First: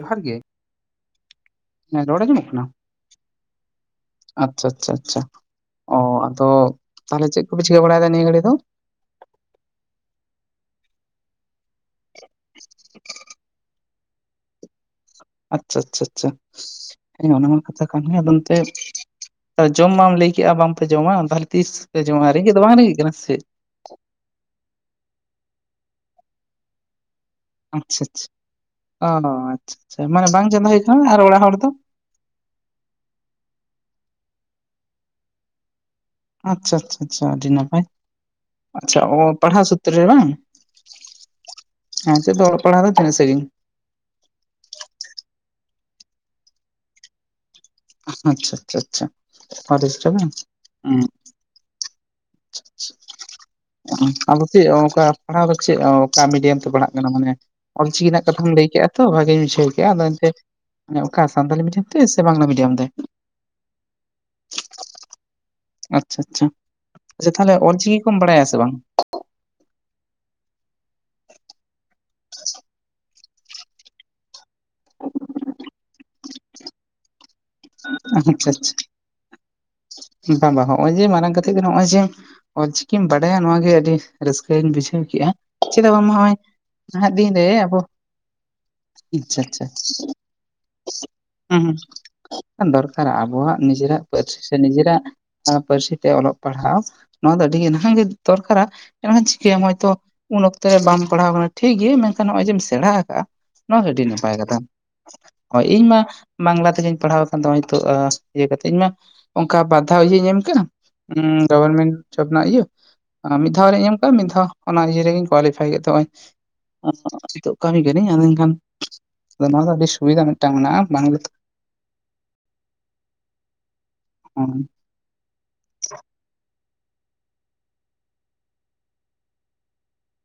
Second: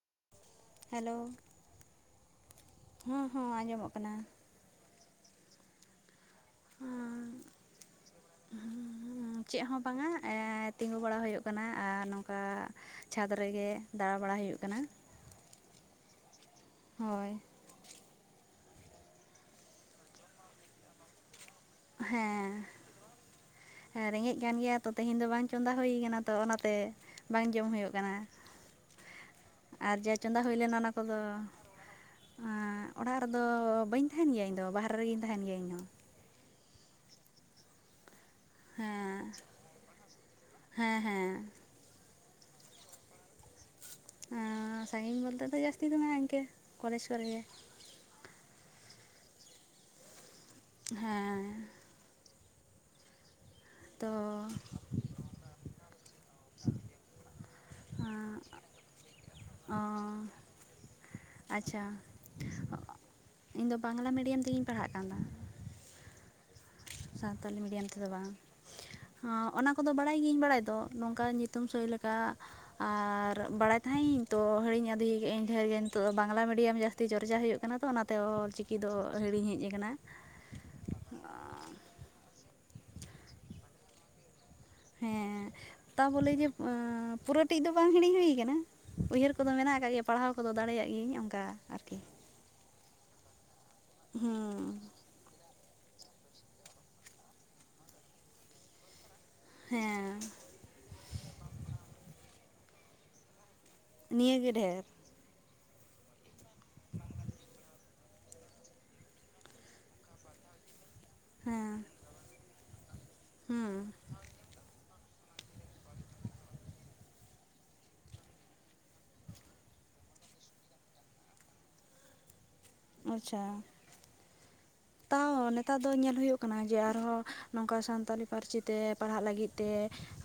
ᱡᱚᱦᱟᱨ ᱜᱮ ᱦᱮᱞᱳ ᱦᱮᱸ ᱨᱚᱲ ᱟᱡᱚᱢᱚᱜ ᱠᱟᱱᱟ ᱦᱚᱸ ᱦᱚᱸ ᱟᱸᱡᱚᱢᱚᱜ ᱠᱟᱱᱟ ᱟᱪᱪᱷᱟ ᱟᱪᱪᱷᱟ ᱟᱪᱪᱷᱟ ᱚ ᱟᱫᱚ ᱛᱟᱞᱮ ᱪᱮᱫ ᱠᱚ ᱯᱮ ᱪᱤᱠᱟᱹ ᱵᱟᱲᱟᱭ ᱫᱟ ᱱᱤᱭᱟᱹ ᱜᱷᱟᱹᱲᱤ ᱫᱚ ᱪᱮᱫ ᱦᱚᱸ ᱵᱟᱝᱟ ᱛᱤᱸᱜᱩ ᱵᱟᱲᱟ ᱦᱳᱭᱳᱜ ᱠᱟᱱᱟ ᱟᱨ ᱱᱚᱝᱠᱟ ᱪᱷᱟᱫᱽ ᱨᱮᱜᱮ ᱫᱟᱲᱟ ᱵᱟᱲᱟ ᱦᱩᱭᱩᱜ ᱠᱟᱱᱟ ᱟᱪᱪᱷᱟ ᱟᱪᱪᱷᱟ ᱟᱪᱪᱷᱟ ᱦᱳᱭ [unintelligible] ᱠᱟᱛᱷᱟ ᱠᱟᱱ ᱟᱫᱚ ᱱᱚᱛᱮ ᱡᱚᱢ ᱢᱟᱢ ᱞᱟᱹᱭ ᱠᱮᱭᱟ ᱵᱟᱢᱯᱮ ᱡᱚᱢᱟ ᱛᱟᱦᱮᱞᱮ ᱛᱤᱥ ᱯᱮ ᱡᱚᱢᱟ ᱨᱮᱸᱜᱮᱡ ᱫᱚ ᱵᱟᱝ ᱨᱮᱸᱜᱮᱡ ᱠᱟᱱᱟ ᱥᱮ ᱦᱮᱸ ᱨᱮᱸᱜᱮᱡ ᱠᱟᱱ ᱜᱮᱭᱟ ᱛᱚ ᱛᱮᱦᱮᱧ ᱫᱚ ᱵᱟᱝ ᱪᱚᱸᱫᱟ ᱦᱩᱭ ᱠᱟᱱᱟ ᱛᱚ ᱚᱱᱟᱛᱮ ᱵᱟᱝ ᱡᱚᱢ ᱦᱩᱭᱩᱜ ᱠᱟᱱᱟ ᱚᱻ ᱟᱪᱪᱷᱟ ᱟᱨ ᱟᱪᱪᱷᱟ ᱡᱟ ᱢᱟᱱᱮ ᱪᱚᱸᱫᱟ ᱵᱟᱝ ᱪᱟᱸᱫᱟ ᱞᱮᱱᱟ ᱦᱩᱭ ᱚᱱᱟ ᱠᱟᱱᱟ ᱠᱚᱫᱚ ᱟᱨ ᱚᱲᱟᱜ ᱦᱚᱲ ᱫᱚ ᱚᱲᱟᱜ ᱨᱮᱫᱚ ᱵᱟᱹᱧ ᱛᱟᱦᱮᱱ ᱜᱮᱭᱟ ᱤᱧᱫᱚ ᱵᱟᱦᱨᱮ ᱨᱮᱜᱮᱧ ᱛᱟᱦᱮᱱ ᱜᱮᱭᱟ ᱤᱧᱦᱚ ᱟᱪᱪᱷᱟ ᱟᱪᱪᱷᱟ ᱟᱪᱪᱷᱟ ᱟᱹᱰᱤ ᱱᱟᱯᱟᱭ ᱟᱪᱪᱷᱟ ᱚ ᱦᱮᱸ ᱯᱟᱲᱦᱟᱣ ᱥᱩᱛᱨᱚ ᱨᱮ ᱵᱟᱝ ᱦᱮᱸ ᱦᱮᱸ ᱦᱮᱸ ᱫᱚ ᱯᱟᱲᱦᱟᱣ ᱫᱚ ᱛᱤᱱᱟᱹᱜ ᱥᱟᱹᱜᱤᱧ ᱥᱟᱺᱜᱤᱧ ᱵᱚᱞᱛᱮ ᱫᱚ ᱡᱟᱹᱥᱛᱤ ᱫᱚ ᱤᱱᱠᱟᱹ ᱠᱚᱞᱮᱡᱽ ᱠᱚᱨᱮ ᱜᱮ ᱟᱪᱪᱷᱟ ᱟᱪᱪᱷᱟ ᱟᱪᱪᱷᱟ [unintelligible] ᱦᱮᱸ ᱛᱚ ᱟᱫᱚ ᱪᱮᱫ ᱚᱠᱟ ᱯᱟᱲᱦᱟᱣ ᱫᱚ ᱪᱮᱫ ᱚᱠᱟ ᱢᱤᱰᱤᱭᱟᱢ ᱛᱮ ᱯᱟᱲᱦᱟᱜ ᱠᱟᱱᱟ ᱢᱟᱱᱮ ᱚᱞ ᱪᱤᱠᱤ ᱨᱮᱱᱟᱜ ᱠᱟᱛᱷᱟᱢ ᱞᱟᱹᱭ ᱠᱮᱜᱼᱟ ᱛᱚ ᱵᱷᱟᱜᱮᱧ [unintelligible] ᱚ ᱜᱮᱭᱟ ᱟᱫᱚ ᱮᱱᱛᱮ ᱚᱠᱟ ᱥᱟᱱᱛᱟᱞᱤ ᱟᱪᱪᱷᱟ ᱢᱤᱰᱤᱭᱟᱢ ᱛᱮ ᱥᱮ ᱵᱟᱝᱞᱟ ᱢᱤᱰᱤᱭᱟᱢ ᱛᱮ ᱤᱧ ᱫᱚ ᱵᱟᱝᱞᱟ ᱢᱤᱰᱤᱭᱟᱢ ᱛᱮᱜᱮᱧ ᱯᱟᱲᱦᱟᱜ ᱠᱟᱱᱟ ᱟᱪᱪᱷᱟ ᱟᱪᱪᱷᱟ ᱟᱪᱪᱷᱟ ᱛᱟᱦᱚᱞᱮ ᱥᱟᱱᱛᱟᱞᱤ ᱢᱤᱰᱤᱭᱟᱢ ᱚᱞᱪᱤᱠᱤ ᱛᱮᱫᱚ ᱠᱚᱢ ᱵᱟᱲᱟᱭᱟ ᱥᱮ ᱵᱟᱝ ᱚᱱᱟ ᱠᱚᱫᱚ ᱵᱟᱲᱟᱭ ᱜᱤᱧ ᱵᱟᱲᱟᱭ ᱫᱚ ᱱᱚᱝᱠᱟ ᱧᱩᱛᱩᱢ ᱥᱳᱭ ᱞᱮᱠᱟ ᱟᱨ ᱵᱟᱲᱟᱭ ᱛᱚ ᱦᱟᱹᱲᱤᱧ ᱟᱹᱫᱷᱤ ᱠᱟᱜ ᱤᱧ ᱱᱤ ᱰᱷᱮᱨ ᱜᱮ ᱱᱤᱛᱚᱜ ᱫᱚ ᱵᱟᱝᱞᱟ ᱢᱰᱤᱭᱟᱢ ᱡᱟᱹᱥᱛᱤ ᱪᱚᱨᱪᱟ ᱦᱩᱭᱩᱜ ᱠᱟᱱᱟ ᱛᱚ ᱚᱱᱟᱛᱮ ᱟᱪᱪᱷᱟ ᱚᱞ ᱪᱤᱠᱤ ᱟᱪᱪᱷᱟ ᱫᱚ ᱦᱟᱹᱲᱤᱧ ᱦᱮᱡ ᱠᱟᱱᱟ ᱵᱟᱝ ᱵᱟᱝ ᱦᱚᱸᱜᱼᱚᱭ ᱡᱮ ᱢᱟᱨᱟᱝ ᱠᱟᱛᱷᱟ ᱦᱸᱚᱜᱼᱚᱭ ᱡᱮ ᱚᱞ ᱪᱤᱠᱤᱢ ᱵᱟᱰᱟᱭᱟ ᱱᱚᱣᱟ ᱜᱮ ᱟᱹᱰᱤ ᱨᱟᱹᱥᱠᱟᱹᱧ ᱵᱩᱡᱷᱟᱹᱣ ᱠᱮᱫᱮᱜᱼᱟ ᱦᱮᱸ ᱪᱮᱫᱟᱜ ᱛᱟ ᱵᱟᱝ ᱵᱚᱞᱮ ᱱᱚᱜᱼᱚᱭ ᱡᱮ ᱱᱟᱦᱟᱜ ᱫᱤᱱᱨᱮ ᱯᱩᱨᱟᱹᱴᱤᱡ ᱫᱚ ᱟᱵᱚ ᱵᱟᱝ ᱦᱤᱲᱤᱧ ᱦᱩᱭ ᱟᱠᱟᱱᱟ ᱩᱭᱦᱟᱹᱨ ᱟᱪᱪᱷᱟ ᱠᱚᱫᱚ ᱟᱪᱪᱷᱟ ᱢᱮᱱᱟᱜ ᱟᱠᱟᱫ ᱜᱮᱭᱟ ᱯᱟᱲᱦᱟᱣ ᱠᱚᱫᱚ ᱫᱟᱲᱮᱭᱟᱜ ᱜᱤᱭᱟᱹᱧ ᱚᱱᱠᱟ ᱦᱩᱸ ᱟᱨᱠᱤ ᱦᱩᱸ ᱫᱚᱨᱠᱟᱨ ᱟᱵᱚᱣᱟᱜ ᱱᱤᱡᱮᱨᱟᱜ ᱯᱟᱹᱨᱥᱤ ᱦᱮᱸ ᱪᱮᱫᱟᱜ ᱯᱟᱹᱨᱥᱤ ᱛᱮ ᱚᱞᱚᱜ ᱯᱟᱲᱦᱟᱣ ᱱᱚᱣᱟ ᱫᱚ ᱟᱹᱰᱤᱜ ᱱᱟᱦᱟᱜ ᱜᱮ ᱫᱚᱨᱠᱟᱨᱟ ᱮᱱᱠᱷᱟᱱ ᱪᱤᱠᱟᱹᱭᱟ ᱱᱚᱜᱼᱚᱭ ᱛᱚ ᱦᱮᱸ ᱩᱱ ᱚᱠᱛᱚ ᱨᱮ ᱵᱟᱢ ᱯᱟᱲᱦᱟᱣ ᱠᱟᱱᱟ ᱴᱷᱤᱠ ᱜᱮ ᱢᱮᱱᱠᱷᱟᱱ ᱱᱚᱜᱼᱚᱭ ᱡᱮᱢ ᱥᱮᱬᱟ ᱟᱠᱟᱜᱼᱟ ᱱᱚᱣᱟ ᱟᱹᱰᱤ ᱱᱟᱯᱟᱭ ᱱᱤᱭᱟᱹᱜᱮ ᱠᱟᱛᱷᱟ ᱰᱷᱮᱨ ᱦᱳᱭ ᱤᱧᱢᱟ ᱵᱟᱝᱞᱟ ᱛᱮᱜᱮᱧ ᱯᱟᱲᱦᱟᱣ ᱟᱠᱟᱱ ᱫᱚ ᱱᱤᱛᱚᱜ ᱤᱭᱟᱹ ᱠᱟᱛᱮ ᱤᱧ ᱢᱟ ᱚᱱᱠᱟ ᱵᱟᱫᱷᱟ ᱤᱭᱟᱹ ᱮᱢ ᱠᱟᱱᱟ ᱦᱮᱸ ᱜᱚᱵᱷᱚᱨᱢᱮᱱᱴ ᱡᱚᱵ ᱨᱮᱱᱟᱜ ᱤᱭᱟᱹ ᱢᱤᱫ ᱫᱷᱟᱣ ᱦᱩᱸ ᱨᱤᱧ ᱮᱢ ᱠᱟᱜᱼᱟ ᱢᱤᱫ ᱫᱷᱟᱣ ᱚᱱᱟ ᱤᱭᱟᱹ ᱨᱮᱜᱮᱧ ᱠᱳᱣᱟᱞᱤᱯᱷᱟᱭ ᱠᱮᱫ ᱛᱮᱜᱚᱭ ᱱᱤᱛᱚᱜ ᱠᱟᱹᱢᱤ ᱠᱟᱹᱱᱟᱹᱧ ᱟᱫᱚ ᱮᱠᱷᱟᱱ ᱟᱫᱚ ᱱᱚᱣᱟ ᱫᱚ ᱟᱹᱰᱤ ᱥᱩᱵᱤᱫᱷᱟ ᱢᱤᱫᱴᱟᱝ ᱢᱮᱱᱟᱜᱼᱟ ᱵᱟᱝᱞᱟ ᱟᱪᱪᱷᱟ ᱦᱚᱸ ᱛᱟᱣ ᱱᱮᱛᱟᱨ ᱫᱚ ᱧᱮᱞ ᱦᱩᱭᱩᱜ ᱠᱟᱱᱟ ᱡᱮ ᱟᱨᱦᱚᱸ ᱱᱚᱝᱠᱟ ᱥᱟᱱᱛᱟᱞᱤ ᱯᱟᱹᱨᱥᱤ ᱛᱮ ᱯᱟᱲᱦᱟᱜ ᱞᱟᱹᱜᱤᱫ ᱛᱮ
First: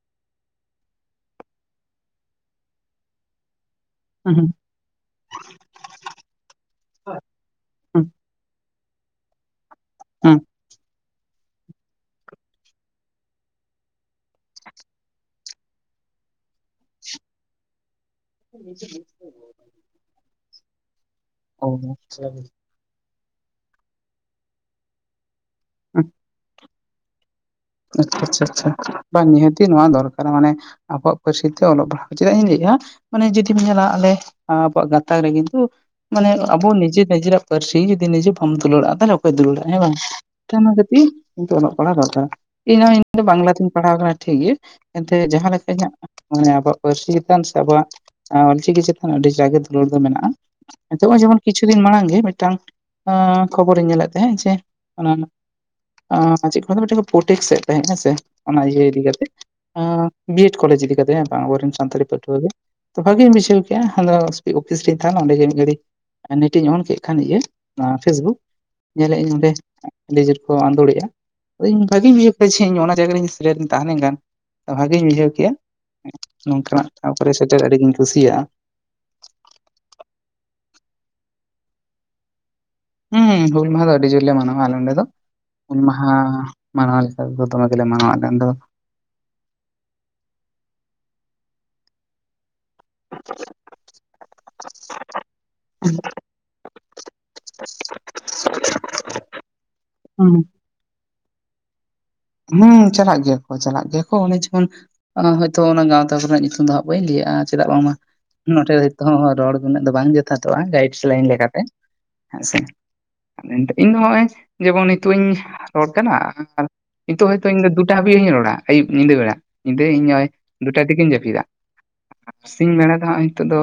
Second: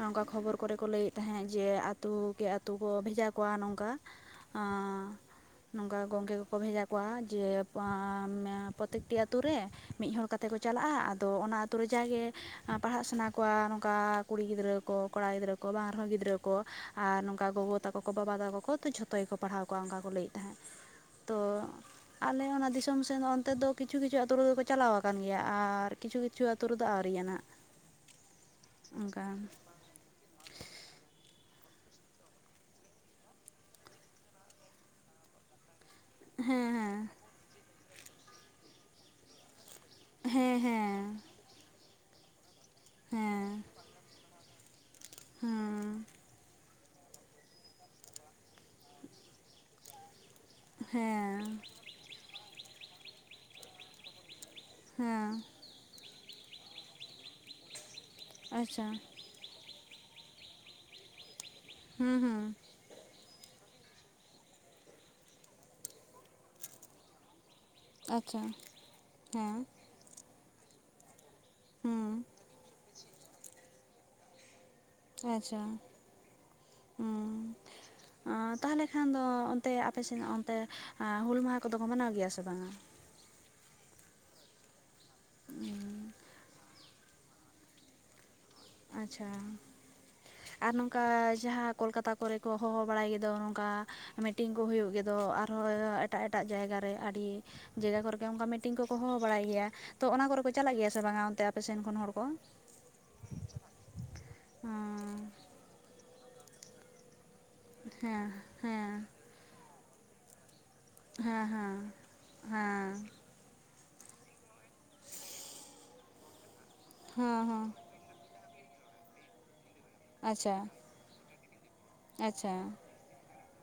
ᱱᱚᱝᱠᱟ ᱠᱷᱚᱵᱚᱨ ᱠᱚᱨᱮ ᱠᱚ ᱞᱟᱹᱭ ᱛᱟᱦᱮᱸᱫ ᱡᱮ ᱟᱛᱳ ᱠᱮ ᱟᱛᱳ ᱠᱚ ᱵᱷᱮᱡᱟ ᱠᱚᱣᱟ ᱱᱚᱝᱠᱟ ᱦᱩᱸ ᱦᱩᱸ ᱟᱸ ᱱᱚᱝᱠᱟ ᱜᱚᱢᱠᱮ ᱠᱚᱠᱚ ᱵᱷᱮᱡᱟ ᱠᱚᱣᱟ ᱡᱮ ᱦᱩᱸ ᱯᱨᱚᱛᱮᱠᱴᱤ ᱟᱛᱳ ᱟᱛᱳ ᱨᱮ ᱢᱤᱫ ᱦᱚᱲ ᱦᱩᱸ ᱠᱟᱛᱮ ᱠᱚ ᱪᱟᱞᱟᱜᱼᱟ ᱟᱫᱚ ᱚᱱᱟ ᱟᱛᱳ ᱨᱮ ᱡᱟᱜᱮ ᱯᱟᱲᱦᱟᱜ ᱥᱟᱱᱟ ᱠᱚᱣᱟ ᱱᱚᱝᱠᱟ ᱠᱩᱲᱤ ᱜᱤᱫᱽᱨᱟᱹ ᱠᱚ ᱠᱚᱲᱟ ᱜᱤᱫᱽᱨᱟᱹ ᱠᱚ ᱵᱟᱝ ᱨᱮᱦᱚᱸ ᱜᱤᱫᱽᱨᱟᱹ ᱠᱚ ᱟᱨ ᱱᱚᱝᱠᱟ ᱜᱚᱜᱚ ᱛᱟᱠᱚ ᱠᱚ ᱵᱟᱵᱟ ᱛᱟᱠᱚ ᱠᱚ ᱛᱚ ᱡᱷᱚᱛᱚ ᱜᱮᱠᱚ ᱯᱟᱲᱦᱟᱣ ᱠᱚᱣᱟ ᱚᱱᱠᱟ ᱠᱚ ᱞᱟᱹᱭᱮᱫ ᱛᱟᱦᱮᱸᱫ ᱛᱚ ᱚ ᱟᱞᱮ ᱚᱱᱟ ᱫᱤᱥᱚᱢ ᱥᱮᱱ ᱚᱱᱛᱮ ᱫᱚ ᱠᱤᱪᱷᱩ ᱠᱤᱪᱷᱩ ᱟᱛᱳ ᱨᱮ ᱫᱚᱠᱚ ᱪᱟᱞᱟᱣ ᱟᱠᱟᱱᱟ ᱠᱟᱱ ᱜᱮᱭᱟ ᱟᱨ ᱠᱤᱪᱷᱩ ᱠᱤᱪᱷᱩ ᱟᱹᱛᱩ ᱨᱮᱫᱚ ᱟᱹᱣᱨᱤᱭᱟᱦᱟᱸᱜ ᱟᱪᱪᱷᱟ ᱟᱪᱪᱷᱟ ᱟᱪᱪᱷᱟ ᱵᱟᱝ ᱱᱤᱦᱟᱹᱛᱤ ᱱᱚᱣᱟ ᱫᱚᱨᱠᱟᱨ ᱢᱟᱱᱮ ᱟᱵᱚᱣᱟᱜ ᱯᱟᱹᱨᱥᱤ ᱛᱮ ᱚᱞᱚᱜ ᱯᱟᱲᱦᱟᱣ ᱪᱮᱫᱟᱜ ᱤᱧ ᱞᱟᱹᱭᱮᱫᱼᱟ ᱢᱟᱱᱮ ᱡᱩᱫᱤᱢ ᱧᱮᱞᱟ ᱟᱞᱮ ᱟᱵᱚᱣᱟᱜ ᱜᱟᱛᱟᱠ ᱨᱮ ᱠᱤᱱᱛᱩ ᱢᱟᱱᱮ ᱟᱵᱚ ᱦᱮᱸ ᱱᱤᱡᱮ ᱦᱮᱸ ᱱᱤᱡᱮᱨᱟᱜ ᱯᱟᱹᱨᱥᱤ ᱡᱩᱫᱤ ᱱᱤᱡᱮ ᱵᱟᱢ ᱛᱩᱞᱟᱹᱼᱟ ᱛᱟᱦᱚᱞᱮ ᱚᱠᱚᱭ ᱫᱩᱞᱟᱹᱲᱟᱜᱼᱟ ᱦᱮᱸ ᱵᱟᱝ ᱛᱚ ᱦᱮᱸ ᱚᱱᱟ ᱦᱮᱸ ᱠᱷᱟᱹᱛᱤᱨ ᱠᱤᱱᱛᱩ ᱚᱞᱚᱜ ᱯᱟᱲᱦᱟᱜ ᱫᱚᱨᱠᱟᱨ ᱤᱧᱦᱚᱸ ᱤᱧ ᱫᱚ ᱵᱟᱝᱞᱟ ᱦᱮᱸ ᱛᱤᱧ ᱯᱟᱲᱦᱟᱣ ᱟᱠᱟᱱᱟ ᱴᱷᱤᱠ ᱜᱮᱭᱟ ᱮᱱᱛᱮ ᱡᱟᱦᱟᱸ ᱞᱮᱠᱟ ᱤᱧᱟᱹᱜ ᱦᱮᱸ ᱢᱟᱱᱮ ᱟᱵᱚᱣᱟᱜ ᱯᱟᱹᱨᱥᱤ ᱪᱮᱛᱟᱱ ᱥᱮ ᱟᱵᱚᱣᱟᱜ ᱚᱞ ᱪᱤᱠᱤ ᱪᱮᱛᱟᱱ ᱟᱹᱰᱤ ᱡᱟᱜᱚᱛ ᱨᱚᱲ ᱫᱚ ᱢᱮᱱᱟᱜᱼᱟ ᱱᱤᱛᱚᱜ ᱡᱮᱢᱚᱱ ᱦᱮᱸ ᱠᱤᱪᱷᱩ ᱫᱤᱱ ᱢᱟᱲᱟᱝ ᱜᱮ ᱢᱤᱫᱴᱟᱝ ᱟᱸ ᱠᱷᱚᱵᱚᱨᱤᱧ ᱧᱮᱞᱮᱫ ᱛᱟᱦᱮᱸᱜ ᱡᱮ ᱚᱱᱟ ᱦᱮᱸ ᱪᱮᱫ ᱠᱷᱱᱟᱜ ᱫᱚ ᱢᱤᱫᱴᱟᱝ ᱯᱚ ᱴᱮᱠᱥ ᱮᱫ ᱛᱟᱦᱮᱸᱫ ᱦᱮᱸᱥᱮ ᱚᱱᱟ ᱟᱪᱪᱷᱟ ᱤᱭᱟᱹ ᱤᱫᱤᱠᱟ ᱠᱟᱛᱮ ᱵᱤᱭᱮᱰ ᱠᱚᱞᱮᱡᱽ ᱤᱫᱤᱠᱟ ᱠᱟᱛᱮᱜ ᱚᱵᱚᱨᱮᱱ ᱥᱟᱱᱛᱟᱲᱤ ᱦᱩᱸ ᱯᱟᱹᱴᱷᱶᱟᱹ ᱦᱩᱸ ᱜᱮ ᱛᱚ ᱵᱷᱟᱜᱮᱧ ᱵᱩᱡᱷᱟᱹᱣ ᱠᱮᱫᱼᱟ ᱟᱫᱚ ᱚᱯᱷᱤᱥ ᱨᱤᱧ ᱛᱟᱦᱮᱱᱟ ᱚᱸᱰᱮ ᱜᱮ ᱢᱤᱫ ᱜᱷᱟᱹᱲᱤ ᱱᱮᱴᱤᱧ ᱚᱱ ᱠᱮᱫ ᱠᱷᱟᱱ ᱜᱮ ᱚᱱᱟ ᱯᱷᱮᱥᱵᱩᱠ ᱟᱪᱪᱷᱟ ᱧᱮᱞᱮᱫ ᱚᱸᱰᱮ ᱦᱮᱸ ᱟᱰᱤᱡᱚᱨ ᱠᱚ ᱟᱸᱫᱳᱲ ᱮᱫᱟ ᱵᱷᱟᱜᱤ ᱦᱩᱸ ᱵᱩᱡᱷᱟᱹᱣ ᱠᱮᱫᱟ ᱡᱮ ᱤᱧ ᱚᱱᱟ ᱡᱟᱭᱜᱟ ᱨᱮᱧ ᱥᱮᱨᱮᱤᱧ ᱛᱟᱦᱮᱸ ᱞᱮᱱ ᱠᱷᱟᱱ ᱵᱷᱟᱜᱤᱧ ᱵᱩᱡᱷᱟᱹᱣ ᱠᱮᱜᱼᱟ ᱟᱪᱪᱷᱟ ᱱᱚᱝᱠᱟᱱᱟᱜ ᱴᱷᱟᱶ ᱠᱚᱨᱮ ᱦᱩᱸ ᱥᱮᱴᱮᱨᱚᱜ ᱟᱹᱰᱤ ᱜᱤᱧ ᱠᱩᱥᱤᱭᱟᱜᱼᱟ ᱛᱟᱦᱚᱞᱮ ᱠᱷᱟᱱ ᱫᱚ ᱚᱱᱛᱮ ᱟᱯᱮ ᱥᱮᱫ ᱚᱱᱛᱮ ᱦᱩᱞ ᱢᱟᱦᱟ ᱠᱚᱫᱚ ᱠᱚ ᱢᱟᱱᱟᱣ ᱜᱮᱭᱟ ᱥᱮ ᱵᱟᱝᱟ ᱦᱩᱸ ᱦᱩᱞ ᱢᱟᱦᱟ ᱫᱚ ᱟᱸᱰᱤ ᱡᱩᱨᱞᱤ ᱢᱟᱱᱟᱶᱠ ᱟᱞᱮᱱᱚᱰᱮ ᱫᱚ ᱦᱩᱞ ᱢᱟᱦᱟ ᱢᱟᱱᱟᱞᱮᱠᱟ ᱛᱮᱫᱚ ᱫᱚᱢᱮ ᱜᱮᱞᱮ ᱢᱟᱱᱟᱶᱟ ᱟᱞᱮ ᱱᱚᱰᱮ ᱫᱚ ᱟᱪᱪᱷᱟ ᱟᱨ ᱱᱚᱝᱠᱟ ᱡᱟᱦᱟᱸ ᱠᱳᱞᱠᱟᱛᱟ ᱠᱚᱨᱮ ᱠᱚ ᱦᱚᱦᱚ ᱵᱟᱲᱟᱭ ᱜᱮᱫᱚ ᱱᱚᱝᱠᱟ ᱟᱸ ᱢᱤᱴᱤᱝ ᱠᱚ ᱦᱩᱭᱩᱜ ᱜᱮᱫᱚ ᱟᱨᱦᱚᱸ ᱮᱴᱟᱜ ᱮᱴᱟᱜ ᱡᱟᱭᱜᱟ ᱨᱮ ᱟᱹᱰᱤ ᱡᱟᱭᱜᱟ ᱠᱚᱨᱮᱜᱮ ᱚᱱᱠᱟ ᱢᱤᱴᱤᱝ ᱠᱚᱠᱚ ᱦᱚᱦᱚ ᱵᱟᱲᱟᱭ ᱜᱮᱭᱟ ᱛᱚ ᱚᱱᱟ ᱠᱚᱨᱮ ᱠᱚ ᱪᱟᱞᱟᱜ ᱜᱮᱭᱟ ᱥᱮ ᱵᱟᱝᱟ ᱚᱱᱛᱮ ᱟᱯᱮ ᱥᱮᱱ ᱠᱷᱚᱱ ᱦᱚᱲ ᱠᱚ ᱦᱩᱸ ᱪᱟᱞᱟᱜ ᱜᱮᱭᱟ ᱠᱚ ᱪᱟᱞᱟᱜ ᱜᱮᱭᱟ ᱠᱚ ᱚᱱᱮ ᱡᱮᱢᱚᱱ ᱦᱮᱸ ᱦᱚᱳᱭᱛᱚ ᱚᱱᱟ ᱜᱟᱶᱛᱟ ᱚᱛᱱᱟᱜ ᱧᱩᱛᱩᱢ ᱫᱚ ᱦᱟᱸᱜ ᱵᱟᱹᱧ ᱞᱟᱹᱭᱮᱟᱜᱼᱟ ᱪᱮᱫᱟᱜ ᱵᱟᱝᱢᱟ ᱦᱮᱸ ᱱᱚᱸᱰᱮ ᱫᱚ ᱦᱮᱸ ᱱᱤᱛᱚᱜ ᱨᱚᱲ ᱩᱱᱟᱹᱜ ᱫᱚ ᱵᱟᱝ ᱡᱚᱛᱷᱟᱛᱚᱜᱼᱟ ᱜᱟᱭᱤᱰ ᱞᱟᱭᱤᱱ ᱦᱮᱸ ᱞᱮᱠᱟᱛᱮ ᱦᱮᱸ ᱦᱮᱸ ᱥᱮ ᱢᱮᱱ ᱤᱧ ᱫᱚ ᱱᱚᱜᱼᱚᱭ ᱡᱮᱢᱚᱱ ᱱᱤᱛᱚᱜ ᱤᱧ ᱨᱚᱲ ᱠᱟᱱᱟ ᱟᱨ ᱱᱤᱛᱚᱜ ᱦᱮᱸ ᱦᱚᱭᱛᱳ ᱤᱧ ᱦᱮᱸ ᱫᱚ ᱫᱩᱲᱩᱵ ᱫᱟᱴᱟ ᱦᱟᱵᱤᱡ ᱤᱧᱨᱚᱲ ᱟ ᱟᱭᱩᱵ ᱧᱤᱫᱠ ᱵᱮᱨᱟ ᱧᱤᱫᱟᱹ ᱤᱧ ᱱᱚᱜᱚᱭ ᱟᱪᱪᱷᱟ ᱫᱩᱴᱟ ᱛᱤᱜᱮᱧ ᱡᱟᱹᱯᱤᱫᱟ ᱟᱨ ᱟᱪᱪᱷᱟ ᱥᱤᱧ ᱵᱮᱲᱟ ᱫᱚ [unintelligible] ᱦᱟᱸᱜ ᱦᱤᱸᱛᱳᱜ ᱫᱚ